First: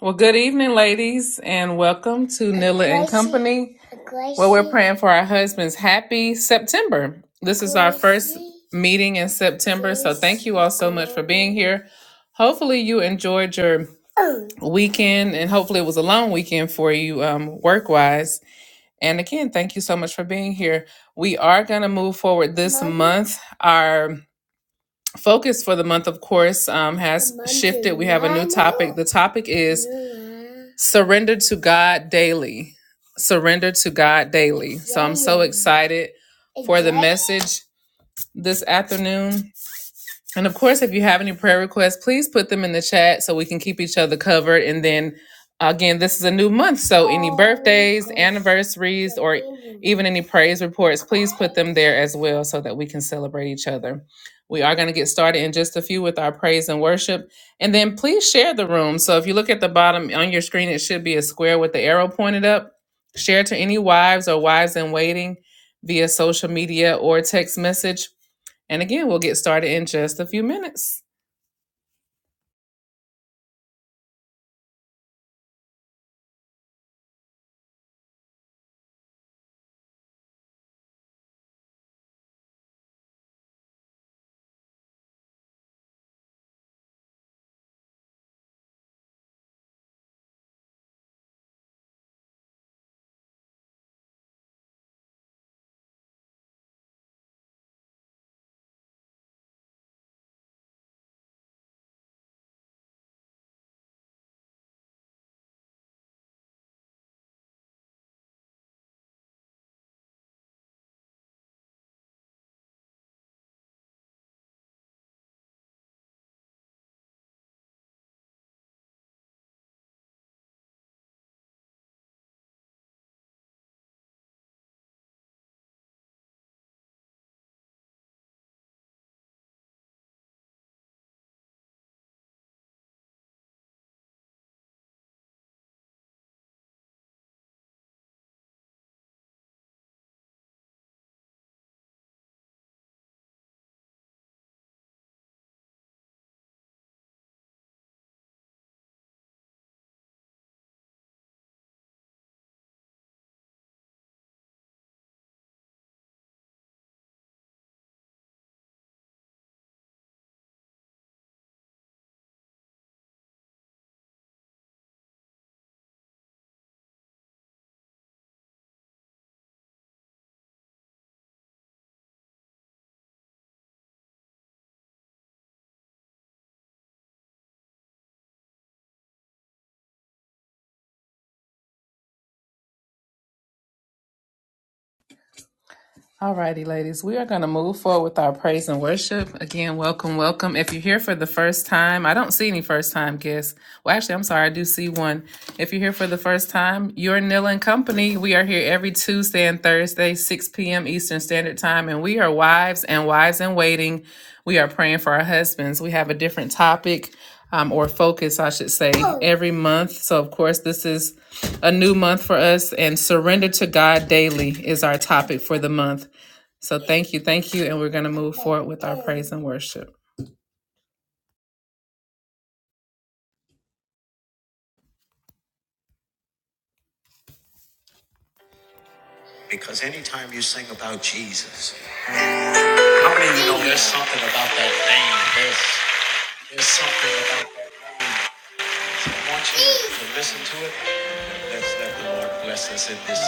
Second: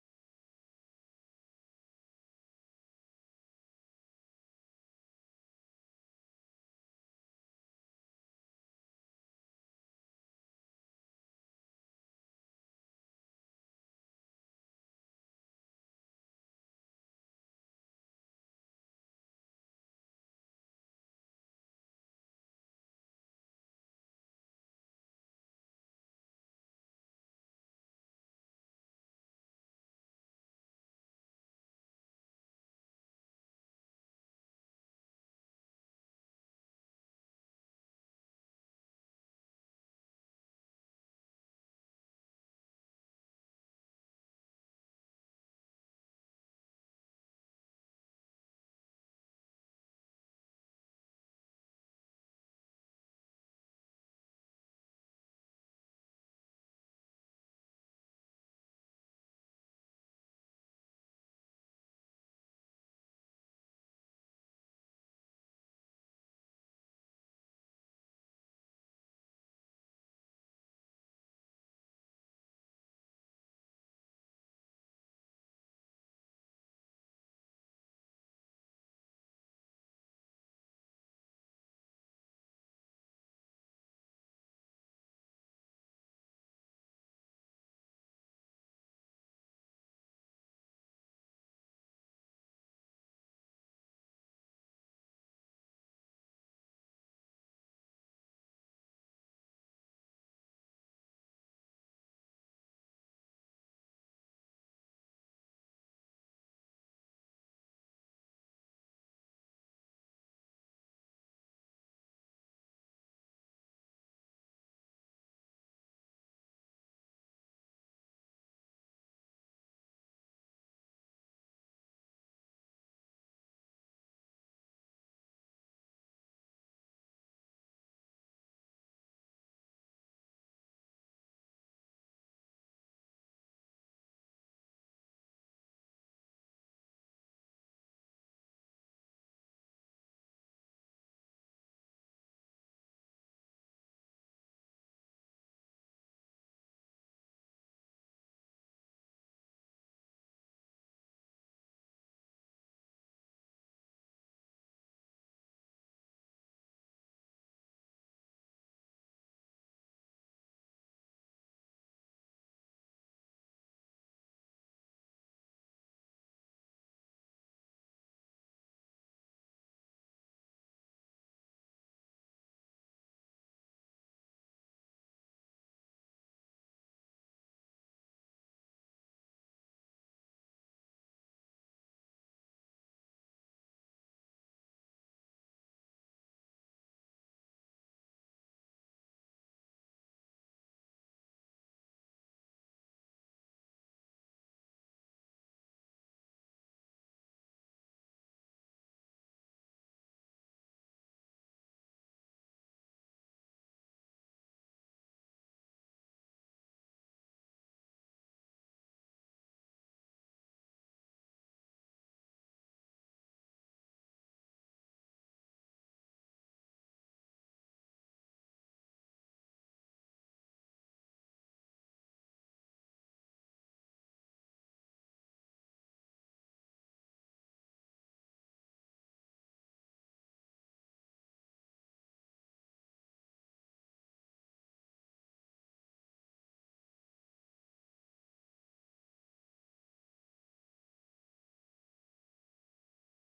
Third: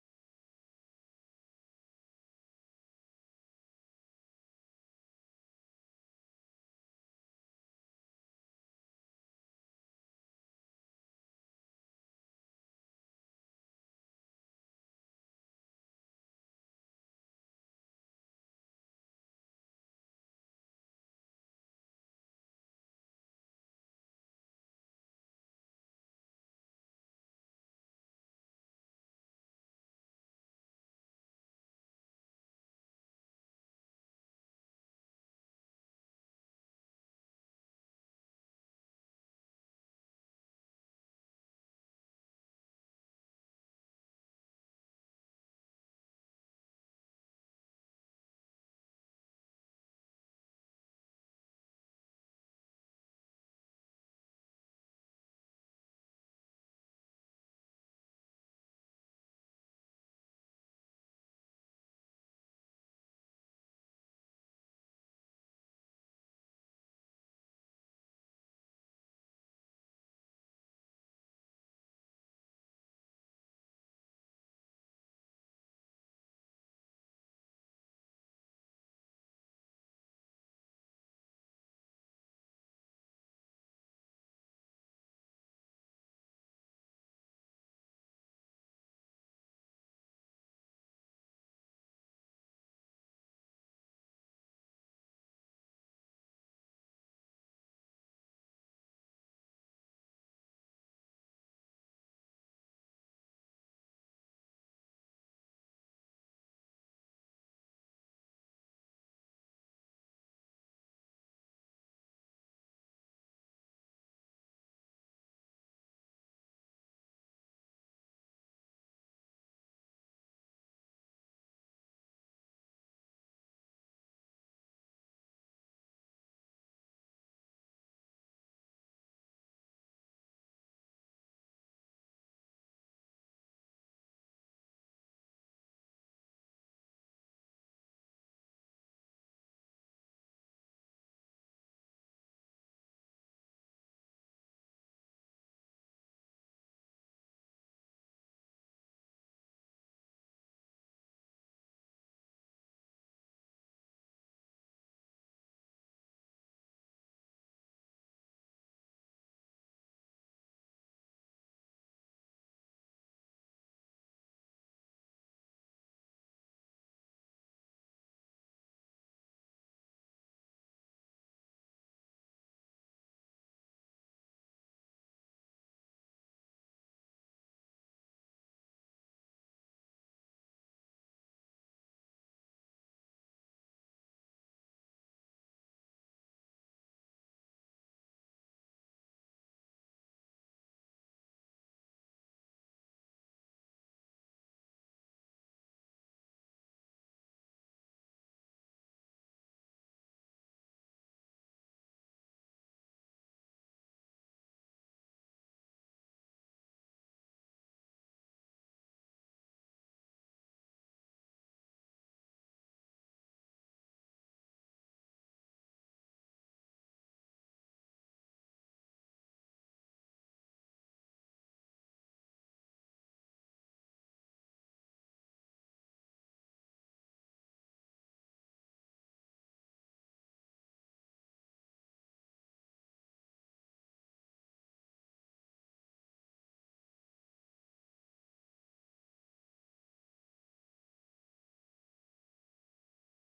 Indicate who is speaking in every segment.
Speaker 1: Well, good evening, ladies, and welcome to Praying for Our Husbands. Happy September. This a meeting in September. Hopefully, you enjoyed your weekend, and hopefully, it was a long weekend for you um, work wise. And again, thank you so much for being here. We are going to move forward this month. Our focus for the month, of course, um, has the topic is surrender to God daily. Surrender to God daily. Excited message this afternoon And of course, if you have any prayer requests, please put them in the chat so we can keep each other covered. And then again, this is a new month. So, first read, even any praise reports from there as well so that we can celebrate each other. We are going to get started in just a few with our praise and worship. And then please share the room. So, if you look at the bottom on your screen, it should be a square with the arrow pointed up. Share to any wives or wives in waiting via social media or text message. And again, we'll get started in just a few minutes. Alrighty, ladies, we are going to move forward with our praise and worship. Again, welcome, welcome. If you're here for the first time, I don't see any first time guests. Well, actually, I'm sorry, I do see one. If you're here for the first time, you're Nil and Company. We are here every Tuesday and Thursday, 6 p.m. Eastern Standard Time, and we are wives and wives in waiting. We are praying for our husbands. We have a different topic um, or focus, I should say, every month. So, of course, this is a new month for us, and surrender to God daily is our topic for the month. So thank you, thank you, and we're going to move forward with our praise and worship. Because anytime you sing about Jesus, how many of you know there's something about that name? There's, there's something about that name. So I want you to listen to it. Let's let the Lord bless us in this.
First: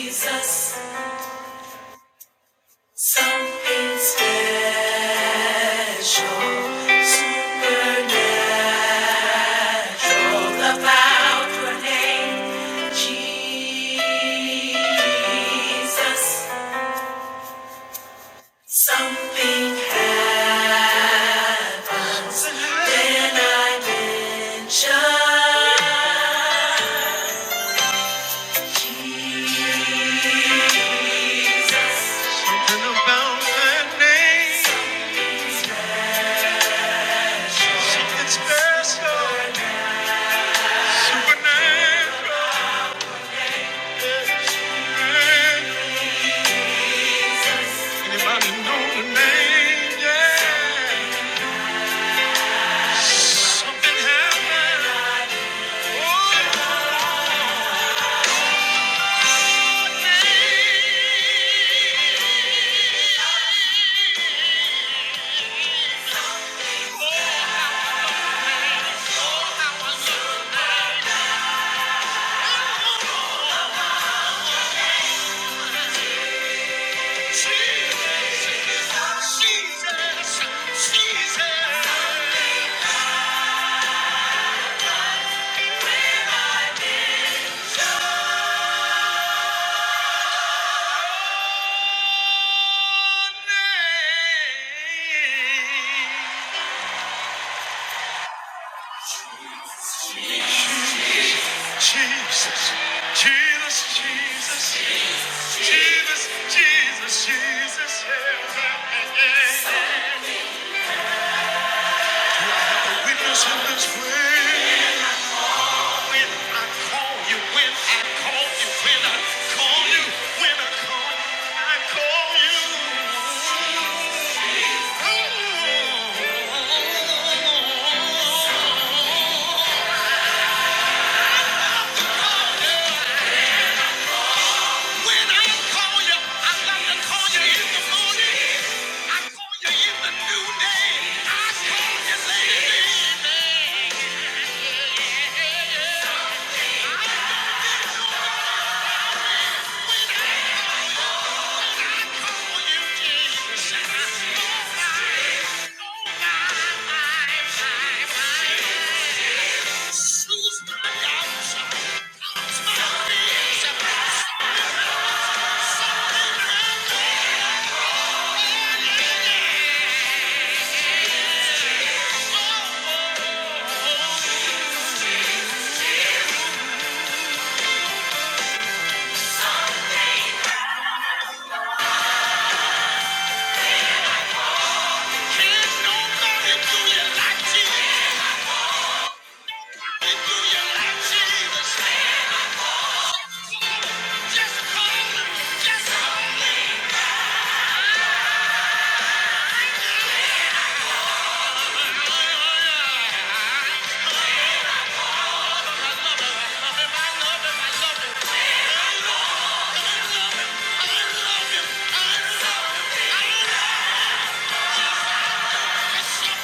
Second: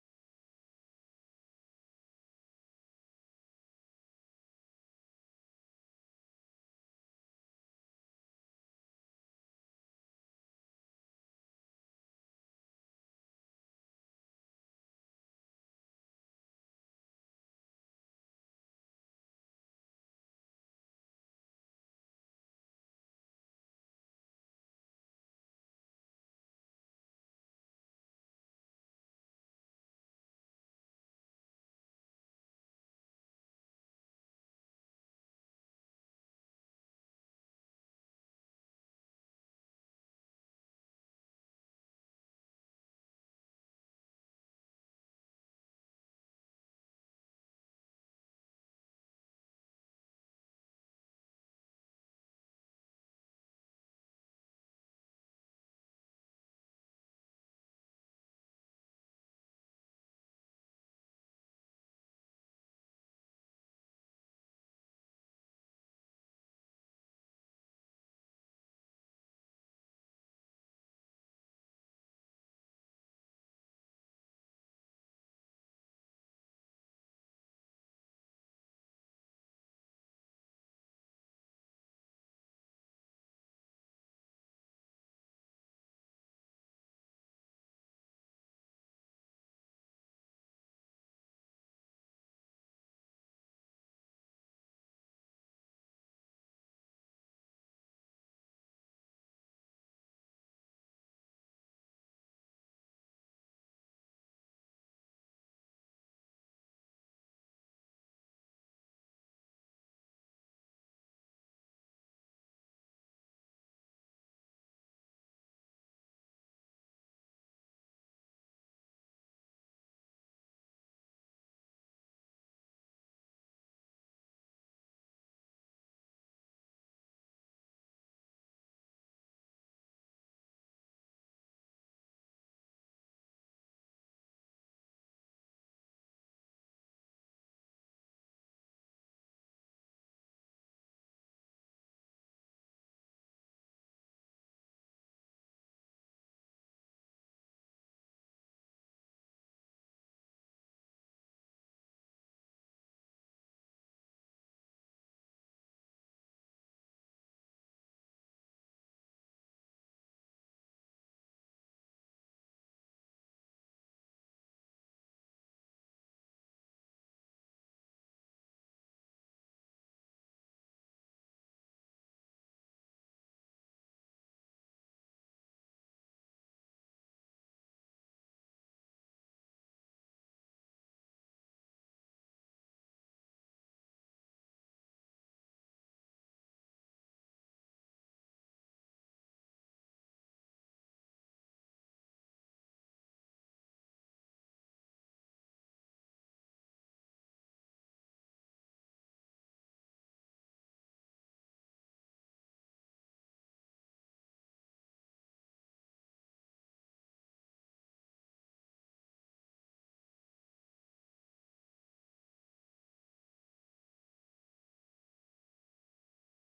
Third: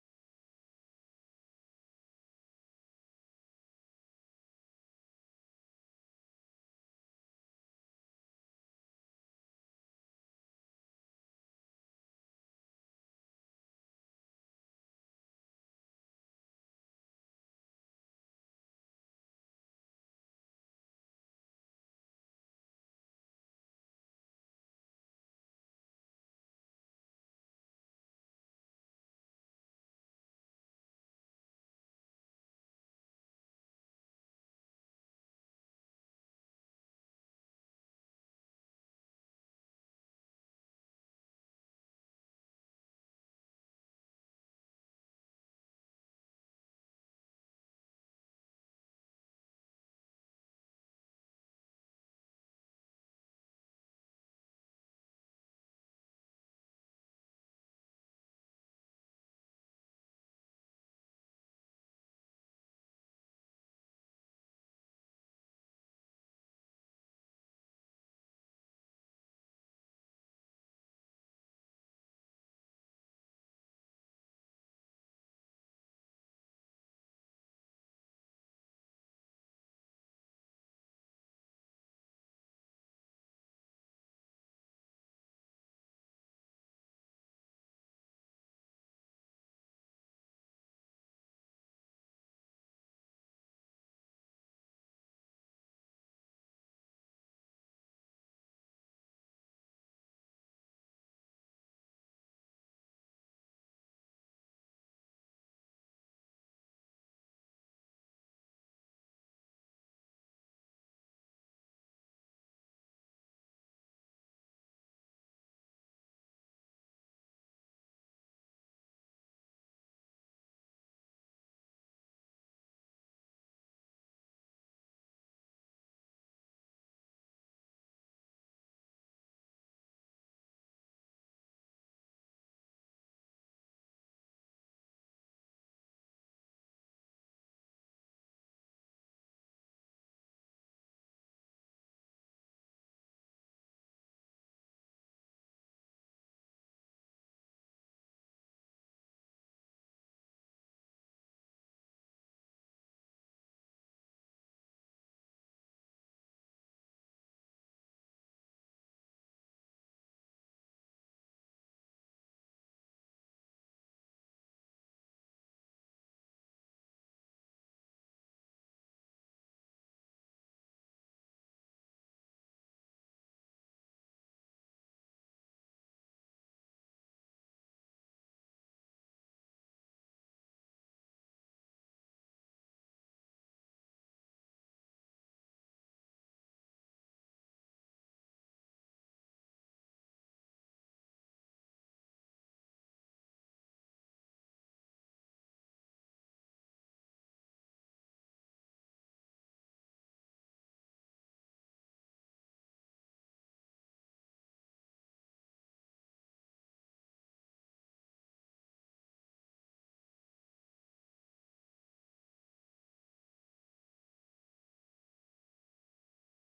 Speaker 1: Jesus. Something special, supernatural about your name, Jesus. Something special about that name. Something special, supernatural. Anybody know the name? Yeah. Something happened. Oh. Jesus, Jesus, Jesus, Jesus, Jesus, Jesus. yeah. We bless him this way. When I call you, when I call you, when I call you, when I call, I call you. Ooh. Just call him. Yes, I love him. I love him. I love him. I love him.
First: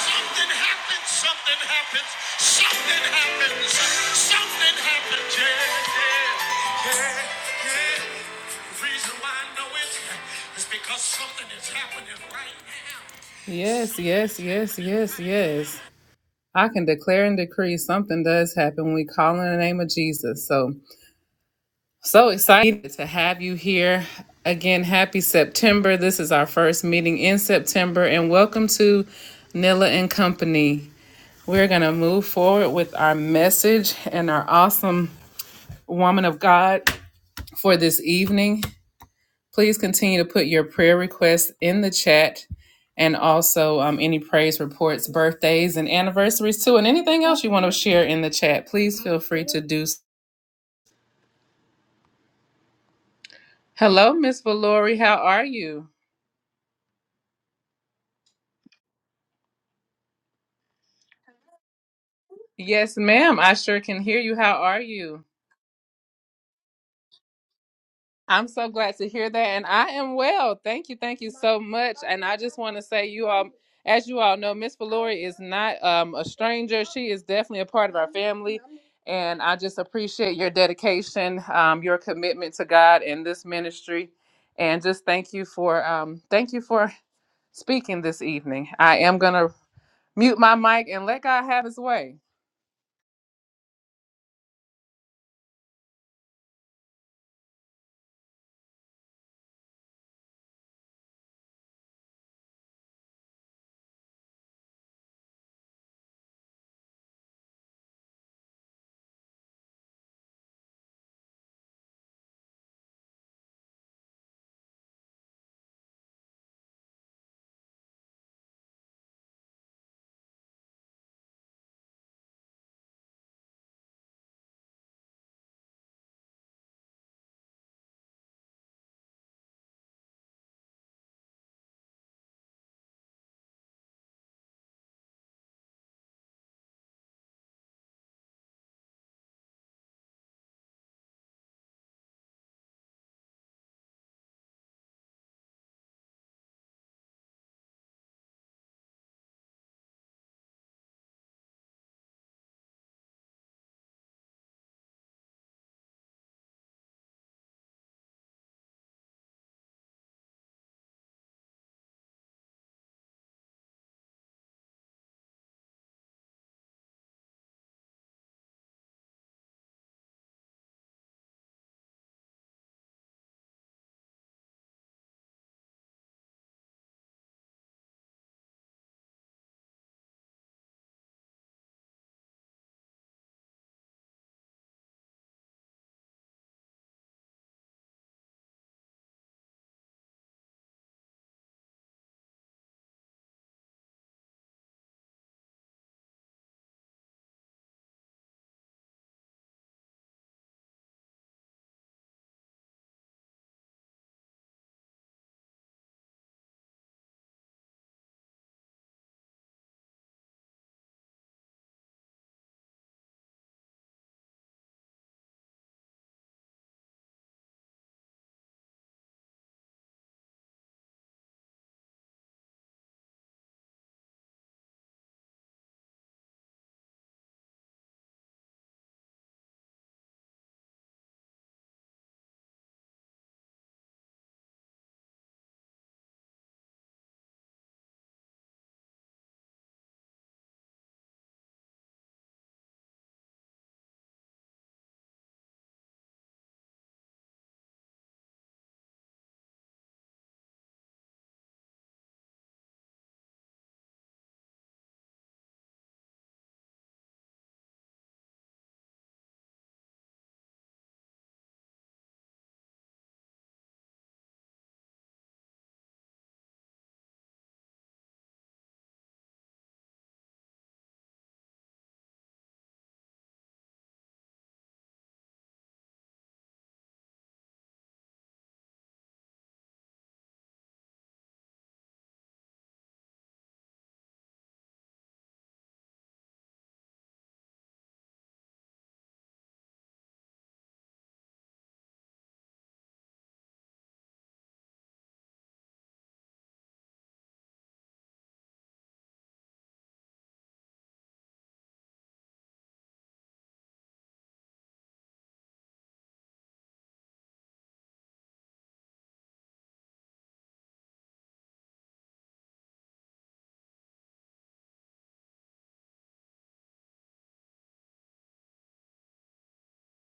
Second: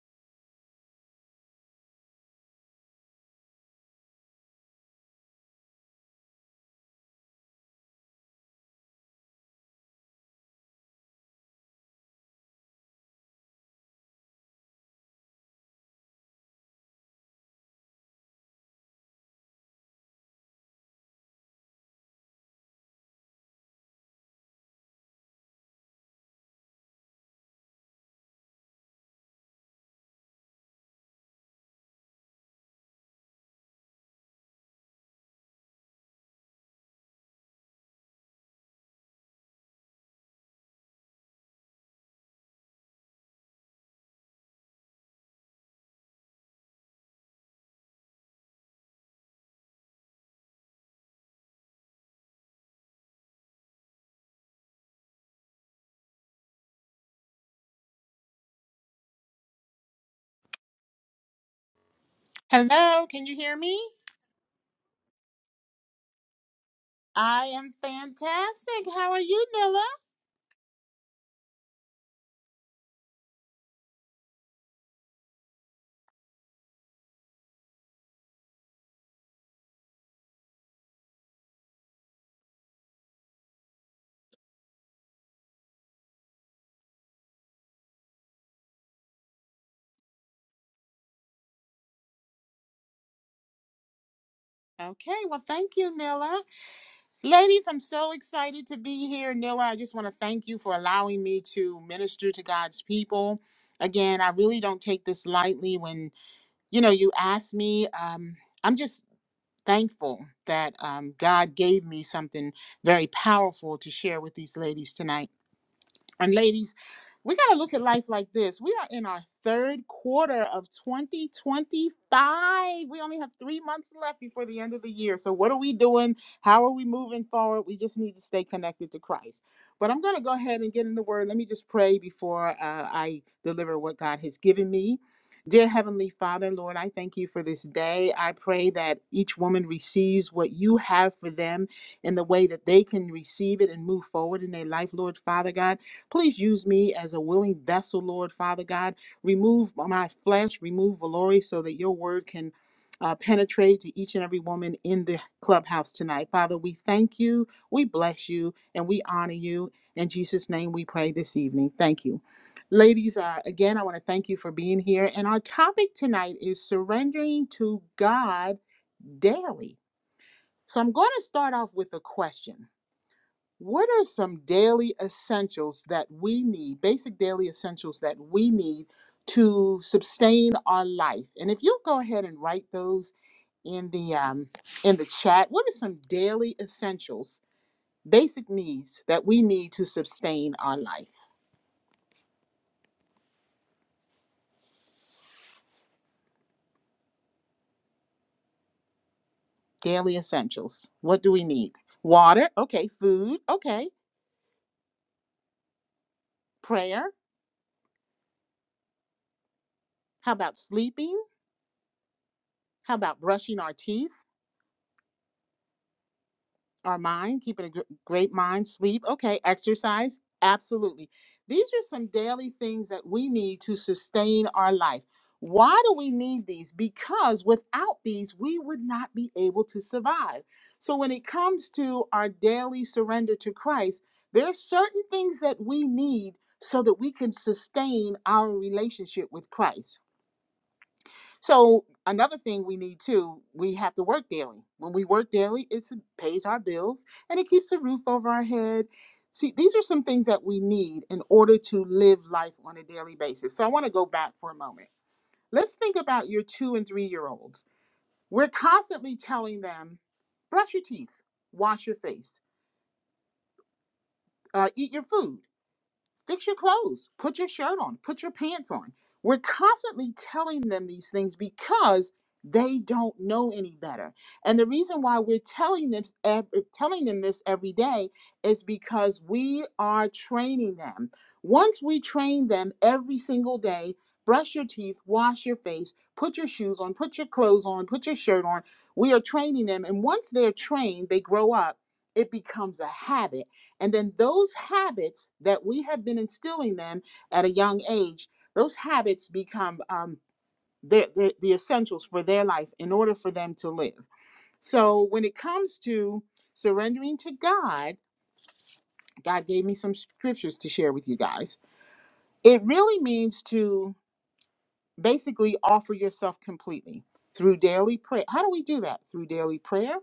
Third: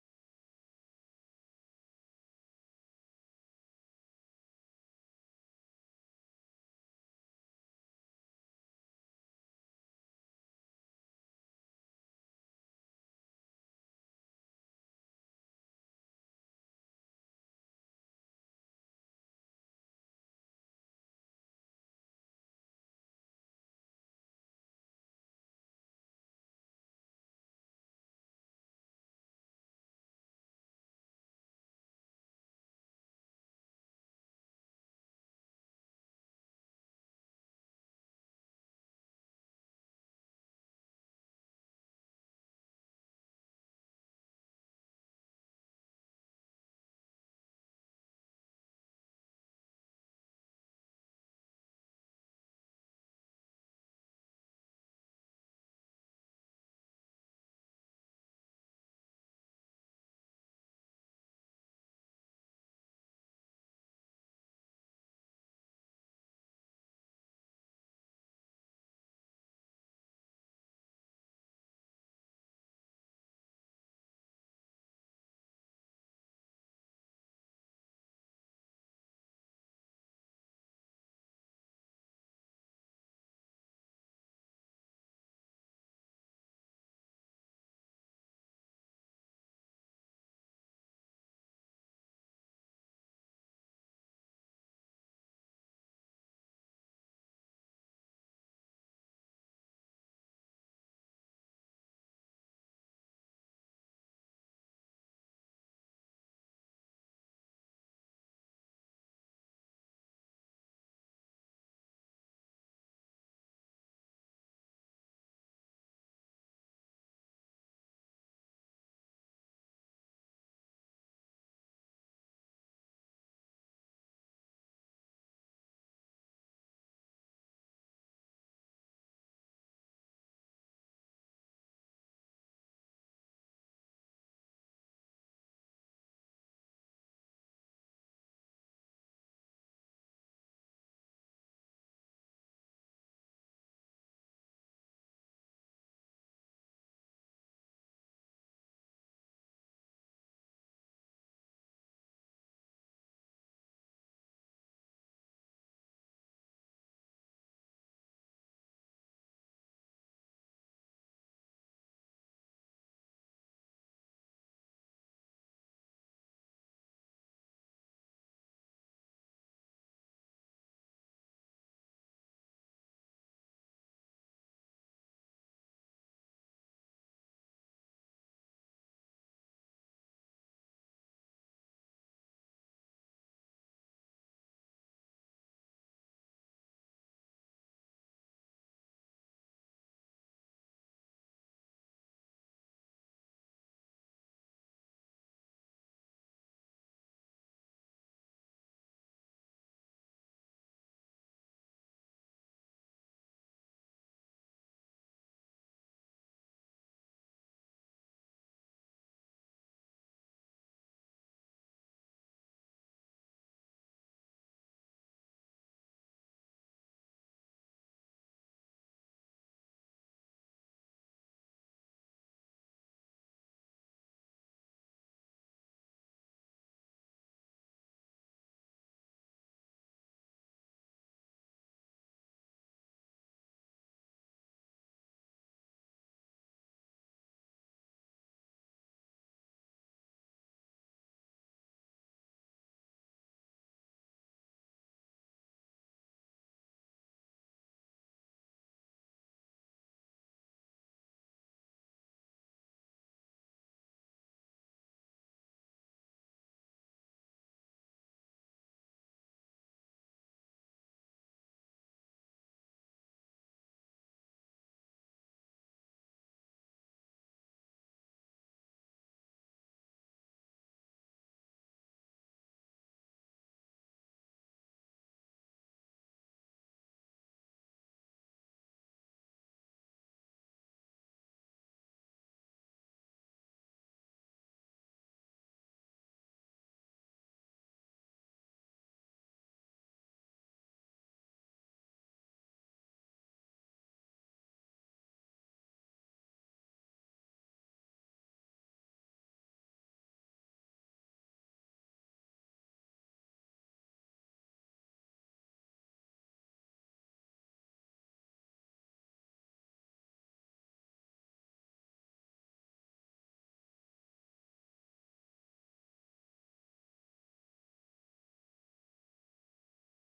Speaker 1: Something happens, something happens, something happens, something happens, yeah, yeah, yeah, yeah. The reason why I know it is because something is happening right now. Yes, yes, yes, yes, yes. I can declare and decree something does happen when we call in the name of Jesus. So, so excited to have you here. Again, happy September. This is our first meeting in September, and welcome to Nilla and Company. We're going to move forward with our message and our awesome woman of God for this evening. Please continue to put your prayer requests in the chat and also um, any praise reports, birthdays, and anniversaries too, and anything else you want to share in the chat. Please feel free to do so. Hello, Miss Valori. How are you? Yes,
Speaker 2: Hello, can you
Speaker 1: ma'am.
Speaker 2: hear
Speaker 1: I
Speaker 2: me?
Speaker 1: sure can hear you. How are you?
Speaker 2: I am
Speaker 1: I'm so
Speaker 2: fantastic.
Speaker 1: glad to
Speaker 2: How are
Speaker 1: hear that.
Speaker 2: you,
Speaker 1: And I
Speaker 2: Nilla?
Speaker 1: am well. Thank you. Thank you so much. And I just want to say, you all, as you all know, Miss Valori is not um, a stranger. She is definitely a part of our family. And I just appreciate your dedication, um, your commitment to God and this ministry. And just thank you for um, thank you for speaking this evening. I am gonna Mute my mic and let God have his way.
Speaker 2: Okay, well, thank you, Nilla. Ladies, I'm so excited to be here. Nilla, I just want to thank you for allowing me to minister to God's people. Again, I really don't take this lightly when, you know, you ask me. Um, I'm just thankful that um, God gave me something very powerful to share with these ladies tonight. And ladies, we got to look at life like this. We are in our third quarter of 2025. We only have three months left before the end of the year. So, what are we doing? How are we moving forward? We just need to stay connected to Christ. But I'm going to go ahead and get in the word. Let me just pray before uh, I deliver what God has given me. Dear Heavenly Father, Lord, I thank you for this day. I pray that each woman receives what you have for them in the way that they can receive it and move forward in their life, Lord Father God. Please use me as a willing vessel, Lord Father God. Remove my flesh, remove Valori, so that your word can uh, penetrate to each and every woman in the clubhouse tonight. Father, we thank you, we bless you, and we honor you. In Jesus' name we pray this evening. Thank you. Ladies, uh, again, I want to thank you for being here. And our topic tonight is surrendering to God daily. So I'm going to start off with a question what are some daily essentials that we need, basic daily essentials that we need to sustain our life? And if you'll go ahead and write those in the um, in the chat, what are some daily essentials, basic needs that we need to sustain our life? Daily essentials. What do we need? Water. Okay. Food. Okay. Prayer. How about sleeping? How about brushing our teeth? our mind, keeping a gr- great mind, sleep, okay, exercise, absolutely. These are some daily things that we need to sustain our life. Why do we need these? Because without these, we would not be able to survive. So when it comes to our daily surrender to Christ, there are certain things that we need so that we can sustain our relationship with Christ so another thing we need too, we have to work daily. When we work daily, it pays our bills and it keeps a roof over our head. See, these are some things that we need in order to live life on a daily basis. So I want to go back for a moment. Let's think about your two and three year olds. We're constantly telling them, brush your teeth, wash your face, uh, eat your food. Fix your clothes, put your shirt on, put your pants on. We're constantly telling them these things because they don't know any better. And the reason why we're telling them ev- er, telling them this every day is because we are training them. Once we train them every single day, brush your teeth, wash your face, put your shoes on, put your clothes on, put your shirt on, we are training them and once they're trained, they grow up, it becomes a habit and then those habits that we have been instilling them at a young age, those habits become um, the, the, the essentials for their life in order for them to live. So when it comes to surrendering to God, God gave me some scriptures to share with you guys. It really means to basically offer yourself completely through daily prayer. How do we do that? Through daily prayer,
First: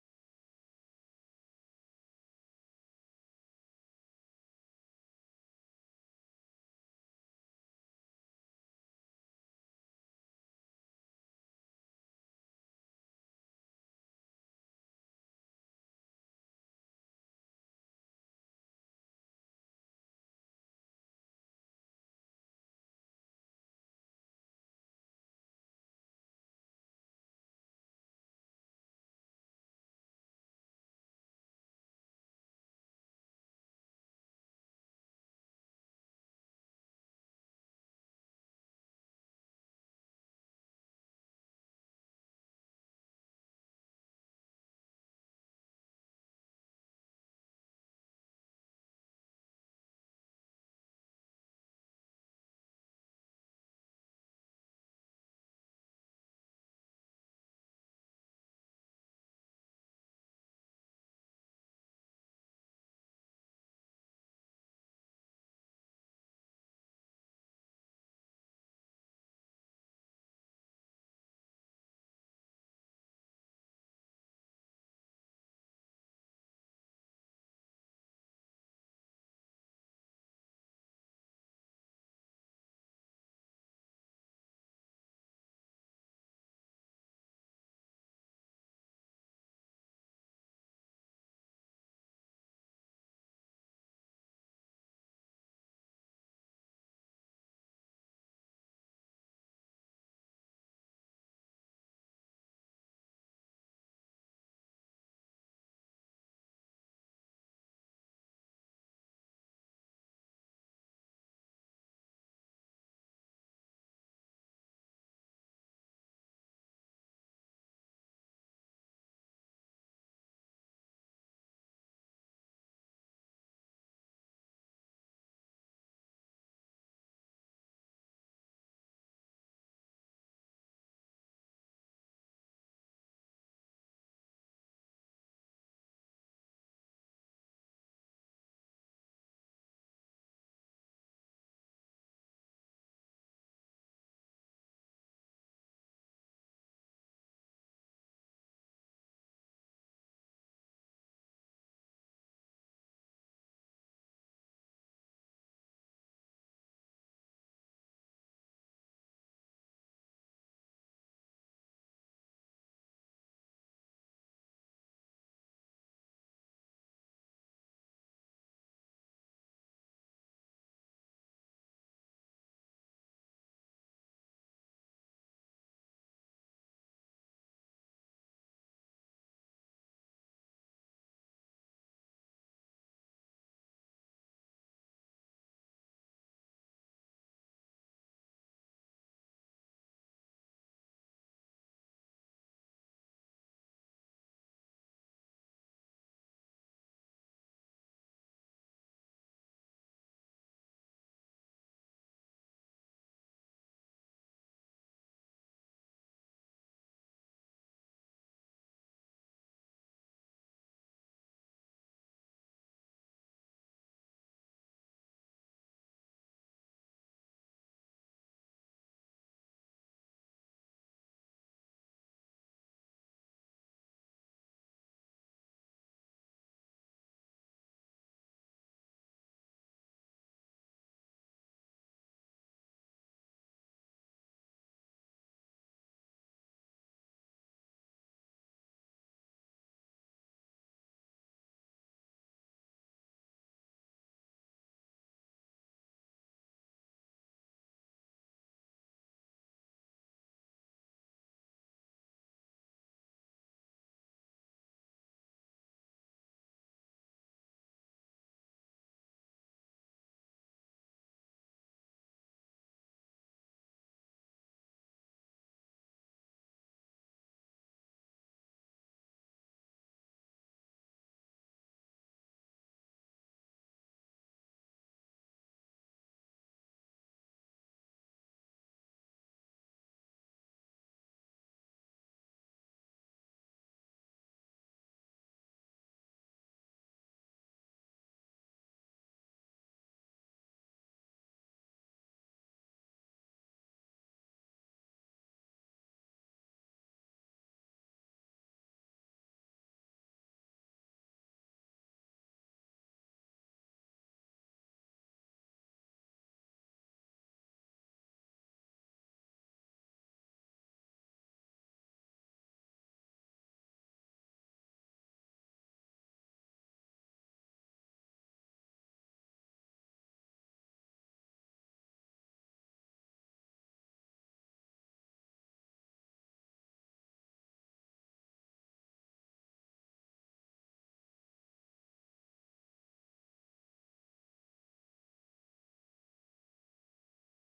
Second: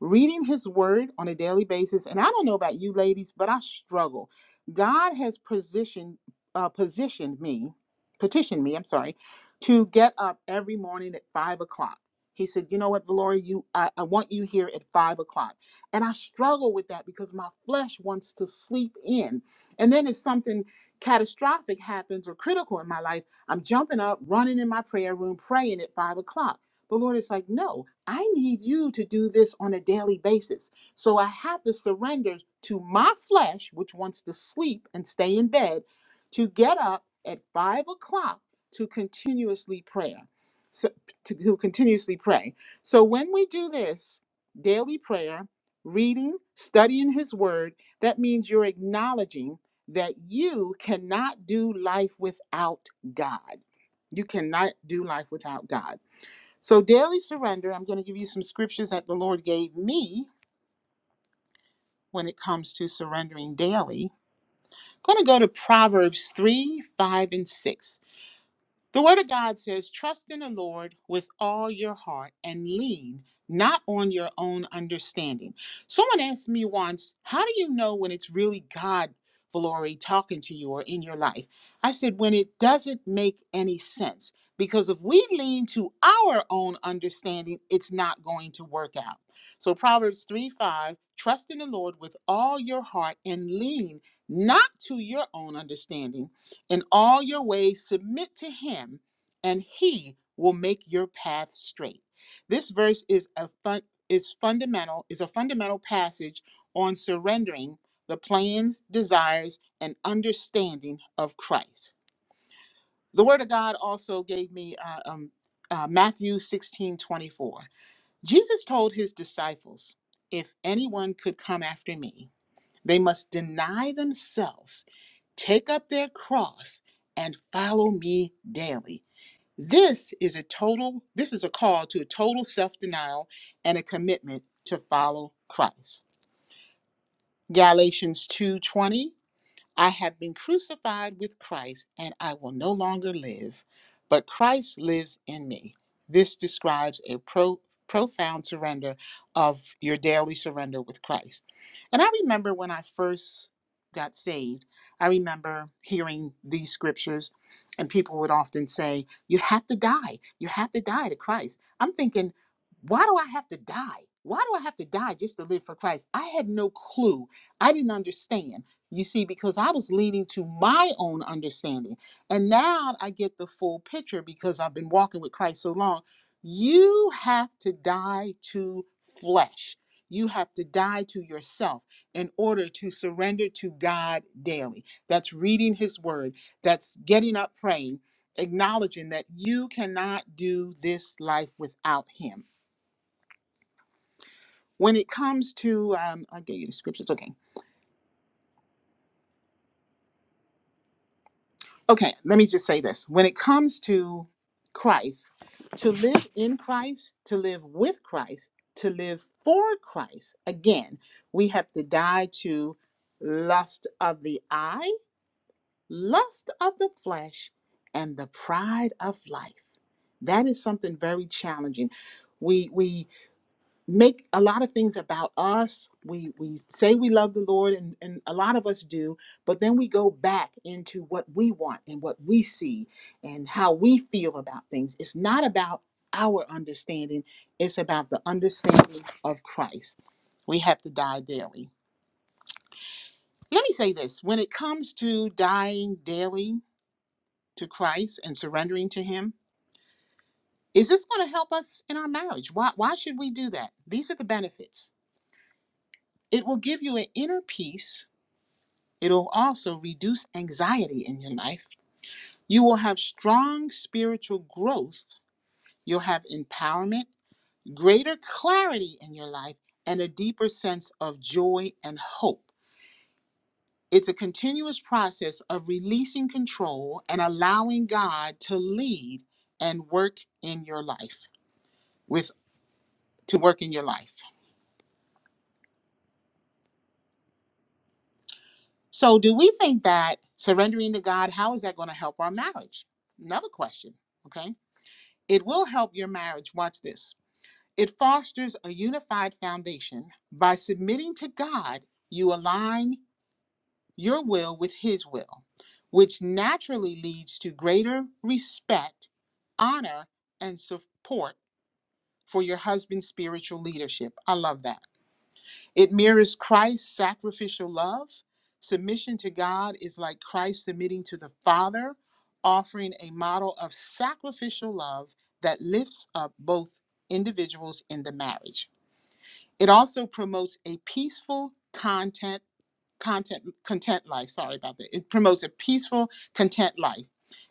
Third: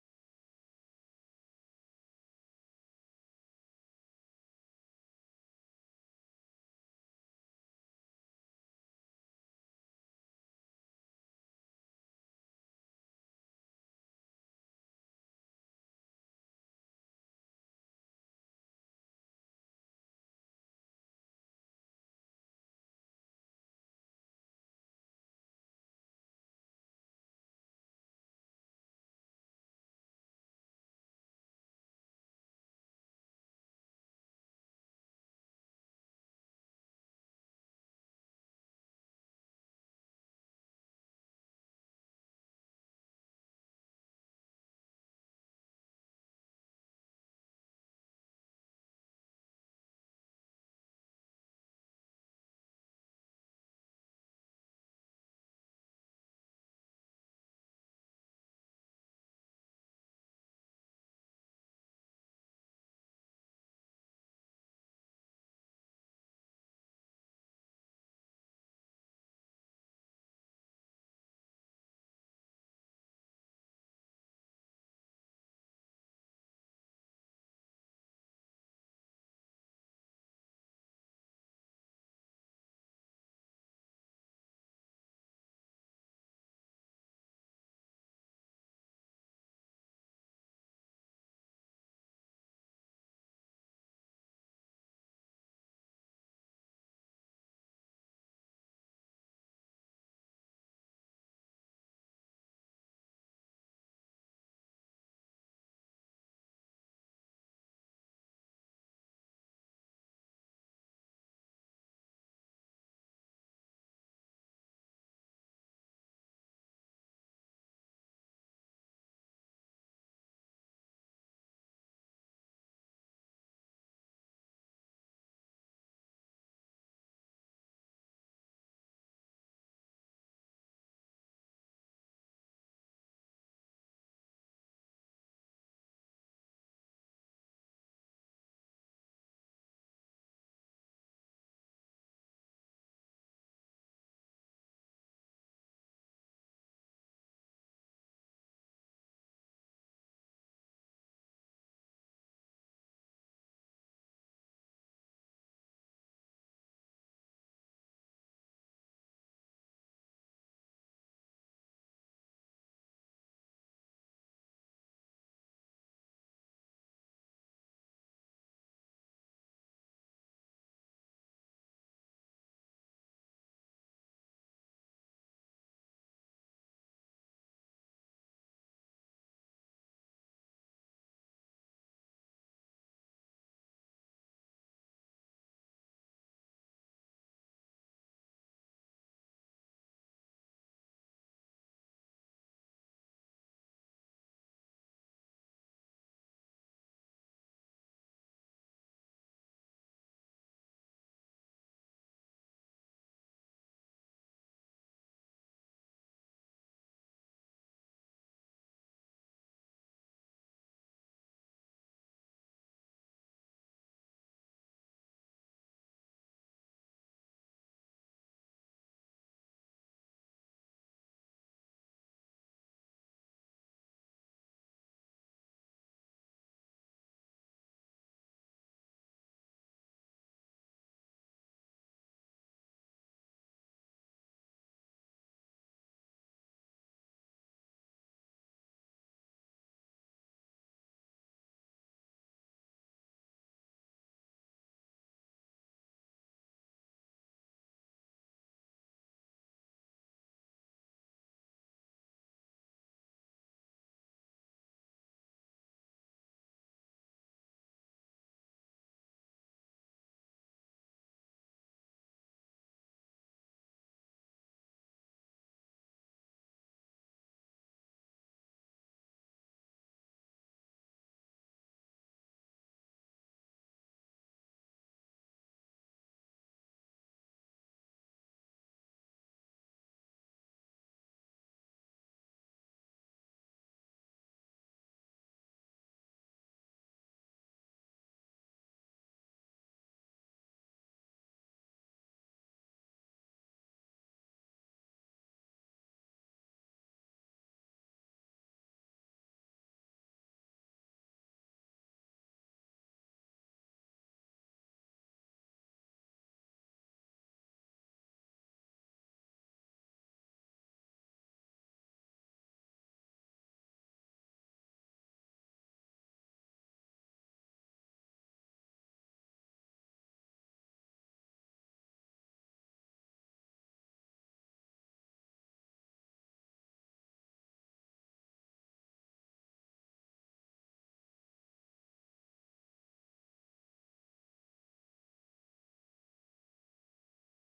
Speaker 2: reading his word on a daily basis and i don't know about you ladies but i struggle god has positioned uh, positioned me petitioned me i'm sorry to get up every morning at five o'clock he said you know what valoria you I, I want you here at five o'clock and i struggle with that because my flesh wants to sleep in and then if something catastrophic happens or critical in my life i'm jumping up running in my prayer room praying at five o'clock the lord is like no I need you to do this on a daily basis. So I have to surrender to my flesh, which wants to sleep and stay in bed, to get up at five o'clock to continuously prayer. So to, to continuously pray. So when we do this daily prayer, reading, studying his word, that means you're acknowledging that you cannot do life without God. You cannot do life without God. So, daily surrender, I'm going to give you some scriptures that the Lord gave me when it comes to surrendering daily. I'm going to go to Proverbs 3 5 and 6. The Word of God says, Trust in the Lord with all your heart and lean not on your own understanding. Someone asked me once, How do you know when it's really God, Valori, talking to you or in your life? I said, When it doesn't make any sense. Because if we lean to our own understanding, it's not going to work out. So Proverbs 3 5, trust in the Lord with all your heart and lean not to your own understanding in all your ways, submit to him, and he will make your path straight. This verse is a fun, is fundamental is a fundamental passage on surrendering the plans, desires, and understanding of Christ. The Word of God also gave me uh, um, uh, Matthew sixteen twenty four. Jesus told his disciples, "If anyone could come after me." They must deny themselves, take up their cross, and follow me daily. This is a total, this is a call to a total self-denial and a commitment to follow Christ. Galatians 2:20 I have been crucified with Christ, and I will no longer live, but Christ lives in me. This describes a pro- profound surrender of your daily surrender with Christ. And I remember when I first got saved, I remember hearing these scriptures, and people would often say, You have to die. You have to die to Christ. I'm thinking, Why do I have to die? Why do I have to die just to live for Christ? I had no clue. I didn't understand. You see, because I was leaning to my own understanding. And now I get the full picture because I've been walking with Christ so long. You have to die to flesh. You have to die to yourself in order to surrender to God daily. That's reading His Word, that's getting up praying, acknowledging that you cannot do this life without Him. When it comes to, um, I gave you the scriptures, okay okay, let me just say this. When it comes to Christ, to live in Christ, to live with Christ, to live for Christ, again, we have to die to lust of the eye, lust of the flesh, and the pride of life. That is something very challenging. We we make a lot of things about us. We we say we love the Lord, and, and a lot of us do, but then we go back into what we want and what we see and how we feel about things. It's not about our understanding, it's about the understanding of Christ. We have to die daily. Let me say this when it comes to dying daily to Christ and surrendering to Him, is this going to help us in our marriage? Why, why should we do that? These are the benefits. It will give you an inner peace It'll also reduce anxiety in your life. You will have strong spiritual growth. You'll have empowerment, greater clarity in your life, and a deeper sense of joy and hope. It's a continuous process of releasing control and allowing God to lead and work in your life with to work in your life. So do we think that surrendering to God, how is that going to help our marriage? Another question, okay? It will help your marriage. Watch this. It fosters a unified foundation. By submitting to God, you align your will with His will, which naturally leads to greater respect, honor, and support for your husband's spiritual leadership. I love that. It mirrors Christ's sacrificial love. Submission to God is like Christ submitting to the Father, offering a model of sacrificial love that lifts up both individuals in the marriage. It also promotes a peaceful content content content life. Sorry about that. It promotes a peaceful content life,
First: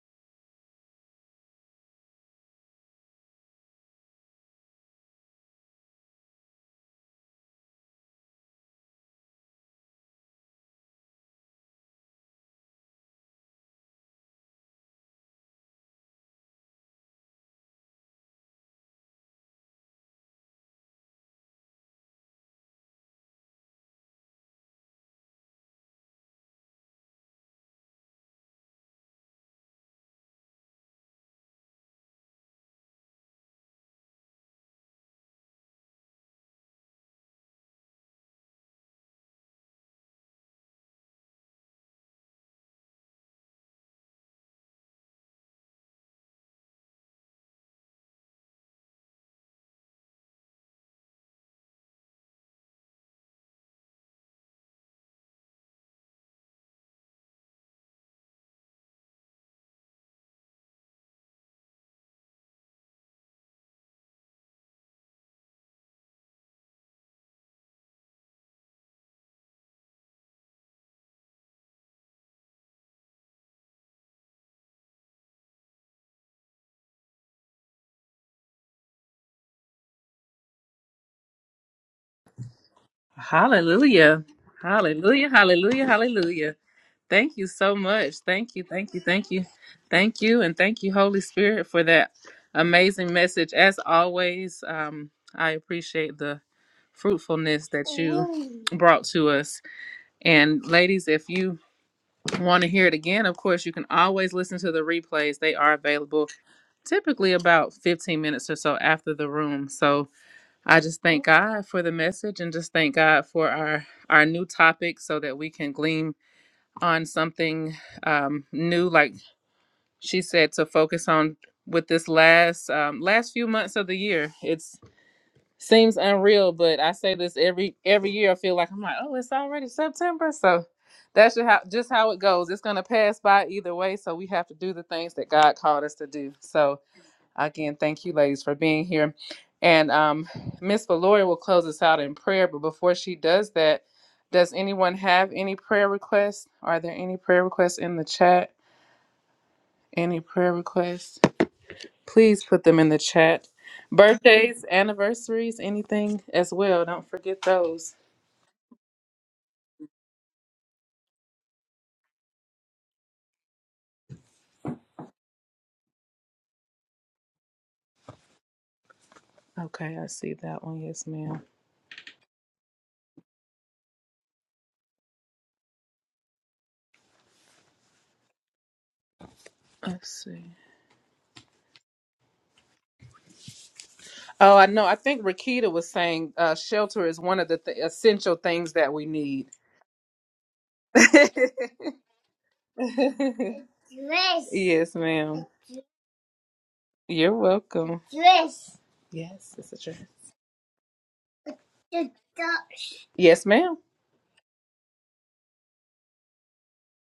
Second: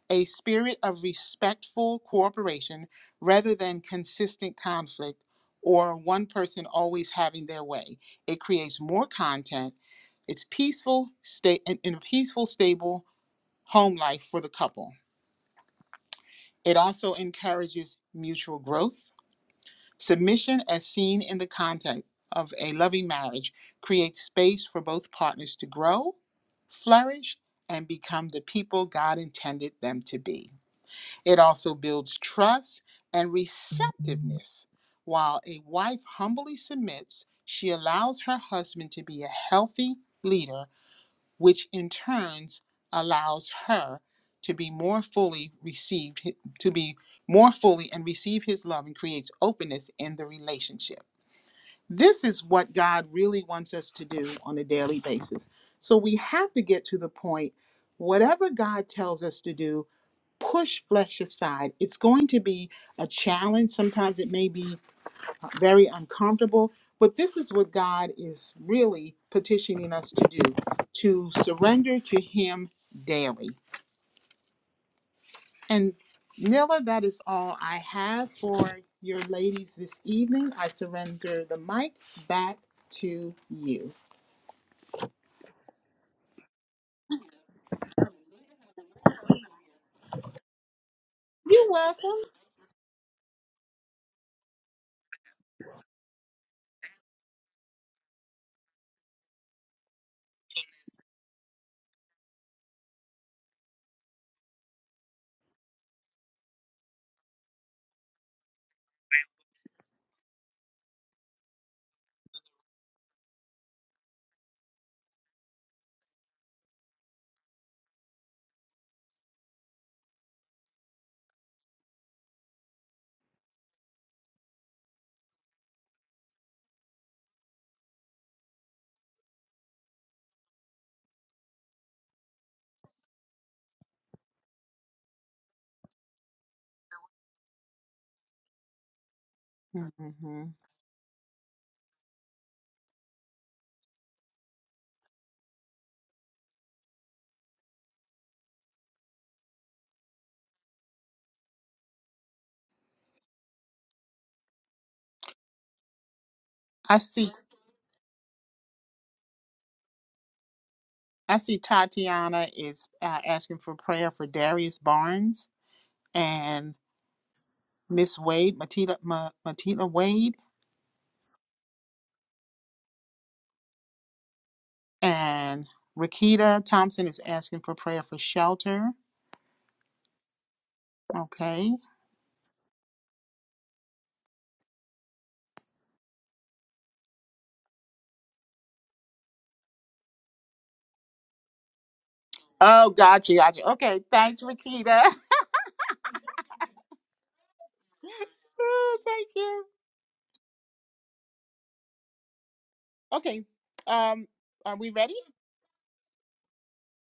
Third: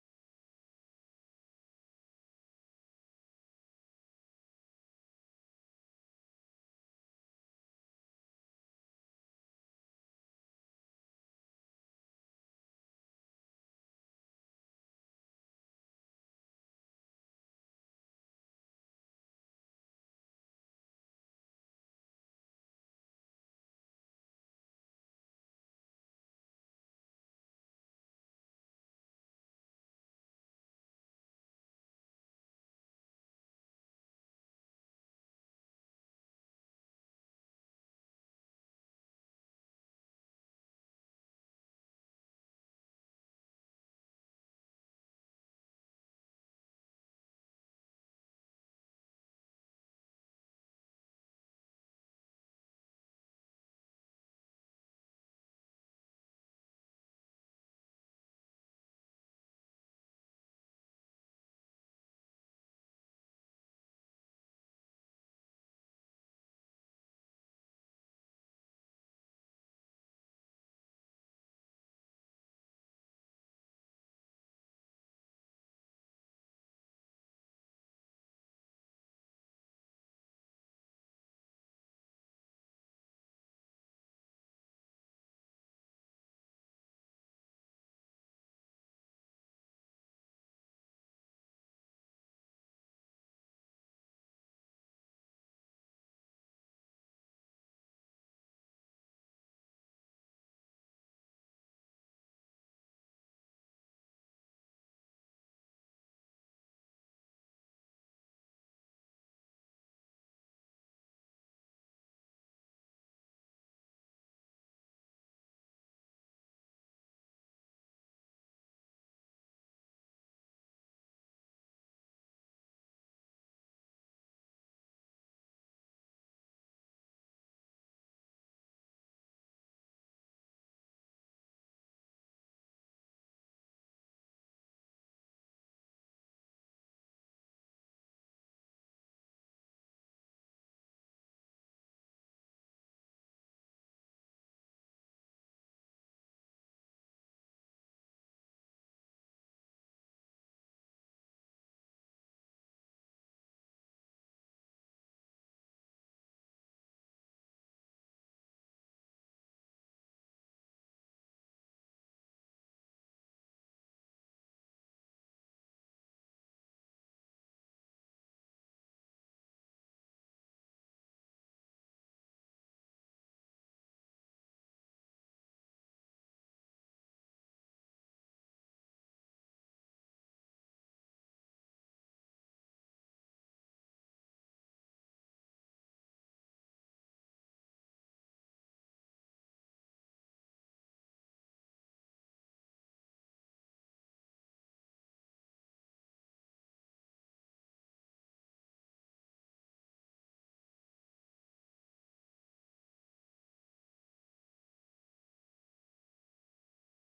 Speaker 2: a spirit of respectful cooperation rather than consistent conflict or one person always having their way. It creates more content. It's peaceful, stay in, in a peaceful, stable home life for the couple. It also encourages mutual growth Submission, as seen in the context of a loving marriage, creates space for both partners to grow, flourish, and become the people God intended them to be. It also builds trust and receptiveness. While a wife humbly submits, she allows her husband to be a healthy leader which in turns allows her to be more fully received to be more fully and receive his love and creates openness in the relationship this is what god really wants us to do on a daily basis so we have to get to the point whatever god tells us to do push flesh aside it's going to be a challenge sometimes it may be very uncomfortable. But this is what God is really petitioning us to do to surrender to Him daily. And Nilla, that is all I have for your ladies this evening. I surrender the mic back to you.
Speaker 1: Hallelujah. Hallelujah. Hallelujah. Hallelujah. Thank you so much. Thank you. Thank you. Thank you. Thank you. And thank you, Holy Spirit, for that amazing message. As always, um, I appreciate the fruitfulness that you brought to us. And ladies, if you want to hear it again, of course, you can always listen to the replays. They are available typically about 15 minutes or so after the room. So I just thank God for the message and just thank God for our our new topic so that we can glean on something um, new, like she said, to focus on with this last um, last few months of the year. It's Seems unreal, but I say this every every year. I feel like I'm like, oh, it's already September, so that's just how just how it goes. It's gonna pass by either way, so we have to do the things that God called us to do. So again, thank you, ladies, for being here. And um,
Speaker 2: hmm
Speaker 1: Miss Valoria will close us out in prayer. But before she does that, does anyone have any prayer requests? Are there any prayer requests in the chat? Any prayer requests? Please put them in the chat. Birthdays, anniversaries, anything as well.
Speaker 2: I
Speaker 1: Don't
Speaker 2: see.
Speaker 1: forget those.
Speaker 2: I see Tatiana is uh, asking for prayer for Darius Barnes and Miss Wade, Matita, Ma, Matita
Speaker 1: Okay, I
Speaker 2: Wade.
Speaker 1: see that one. Yes, ma'am.
Speaker 2: And Rakita Thompson is asking for prayer for shelter.
Speaker 1: Let's see.
Speaker 2: Okay.
Speaker 1: Oh, I know. I think Rakita was saying uh, shelter is one of the th- essential things that we need.
Speaker 2: Oh, gotcha, gotcha. Okay, thanks,
Speaker 1: yes,
Speaker 2: Rakita.
Speaker 1: ma'am. You're welcome.
Speaker 2: Ooh, Thank
Speaker 1: Yes,
Speaker 2: you.
Speaker 1: it's a trip.
Speaker 2: Okay.
Speaker 1: Yes, ma'am.
Speaker 2: Um, are we ready?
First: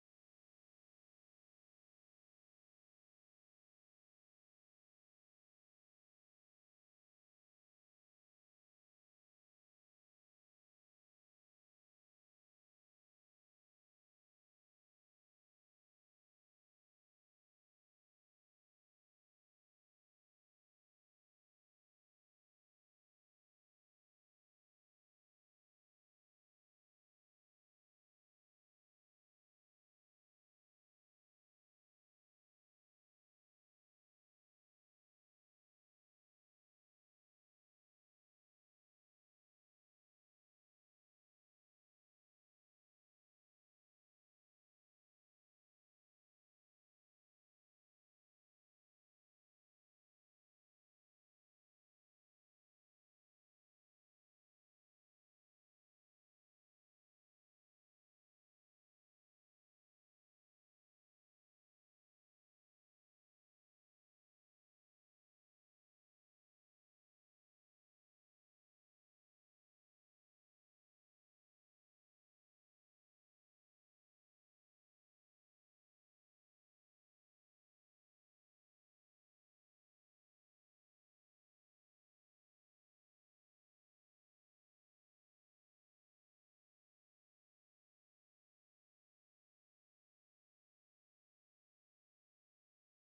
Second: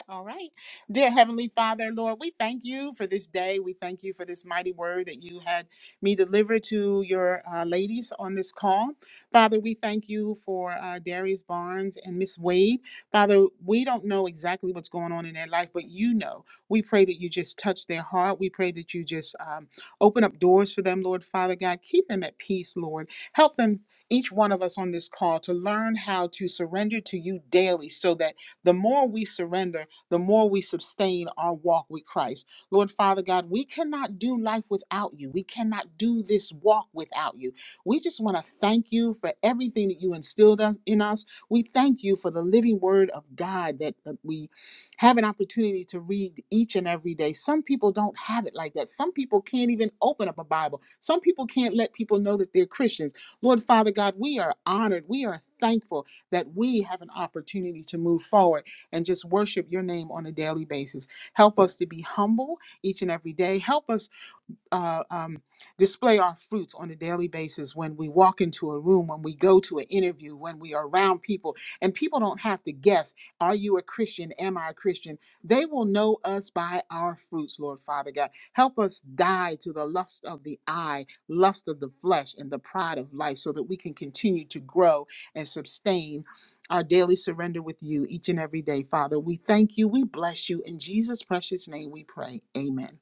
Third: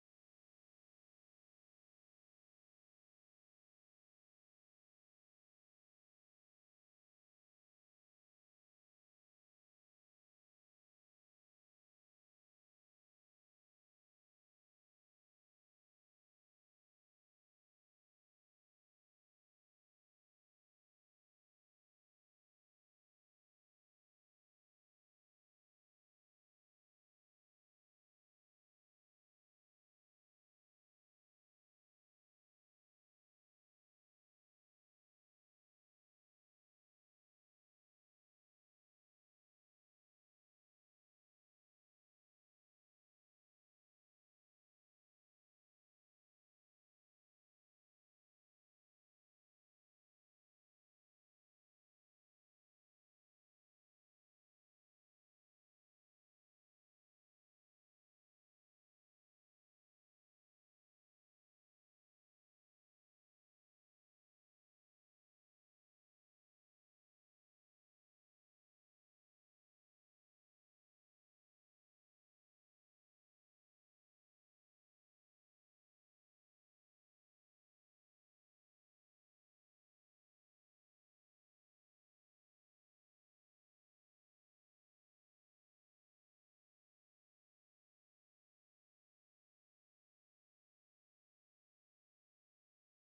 Speaker 2: All right. Dear Heavenly Father, Lord, we thank you for this day. We thank you for this mighty word that you had me deliver to your uh, ladies on this call. Father, we thank you for uh, Darius Barnes and Miss Wade. Father, we don't know exactly what's going on in their life, but you know. We pray that you just touch their heart. We pray that you just um, open up doors for them, Lord Father God. Keep them at peace, Lord. Help them, each one of us on this call, to learn how to surrender to you daily so that the more we surrender, the more we sustain our walk with Christ. Lord Father God, we cannot do life without you. We cannot do this walk without you. We just want to thank you for everything that you instilled us- in us. We thank you for the living word of God that that we have an opportunity to read each and every day. Some people don't have it like that. Some people can't even open up a Bible. Some people can't let people know that they're Christians. Lord Father God, we are honored. We are thankful that we have an opportunity to move forward and just worship your name on a daily basis. Help us to be humble each and every day. Help us uh, um, display our fruits on a daily basis when we walk into a room, when we go to an interview, when we are around people. And people don't have to guess, are you a Christian? Am I a Christian? They will know us by our fruits, Lord Father God. Help us die to the lust of the eye, lust of the flesh, and the pride of life so that we can continue to grow and sustain. Our daily surrender with you each and every day, Father. We thank you. We bless you. In Jesus' precious name we pray. Amen.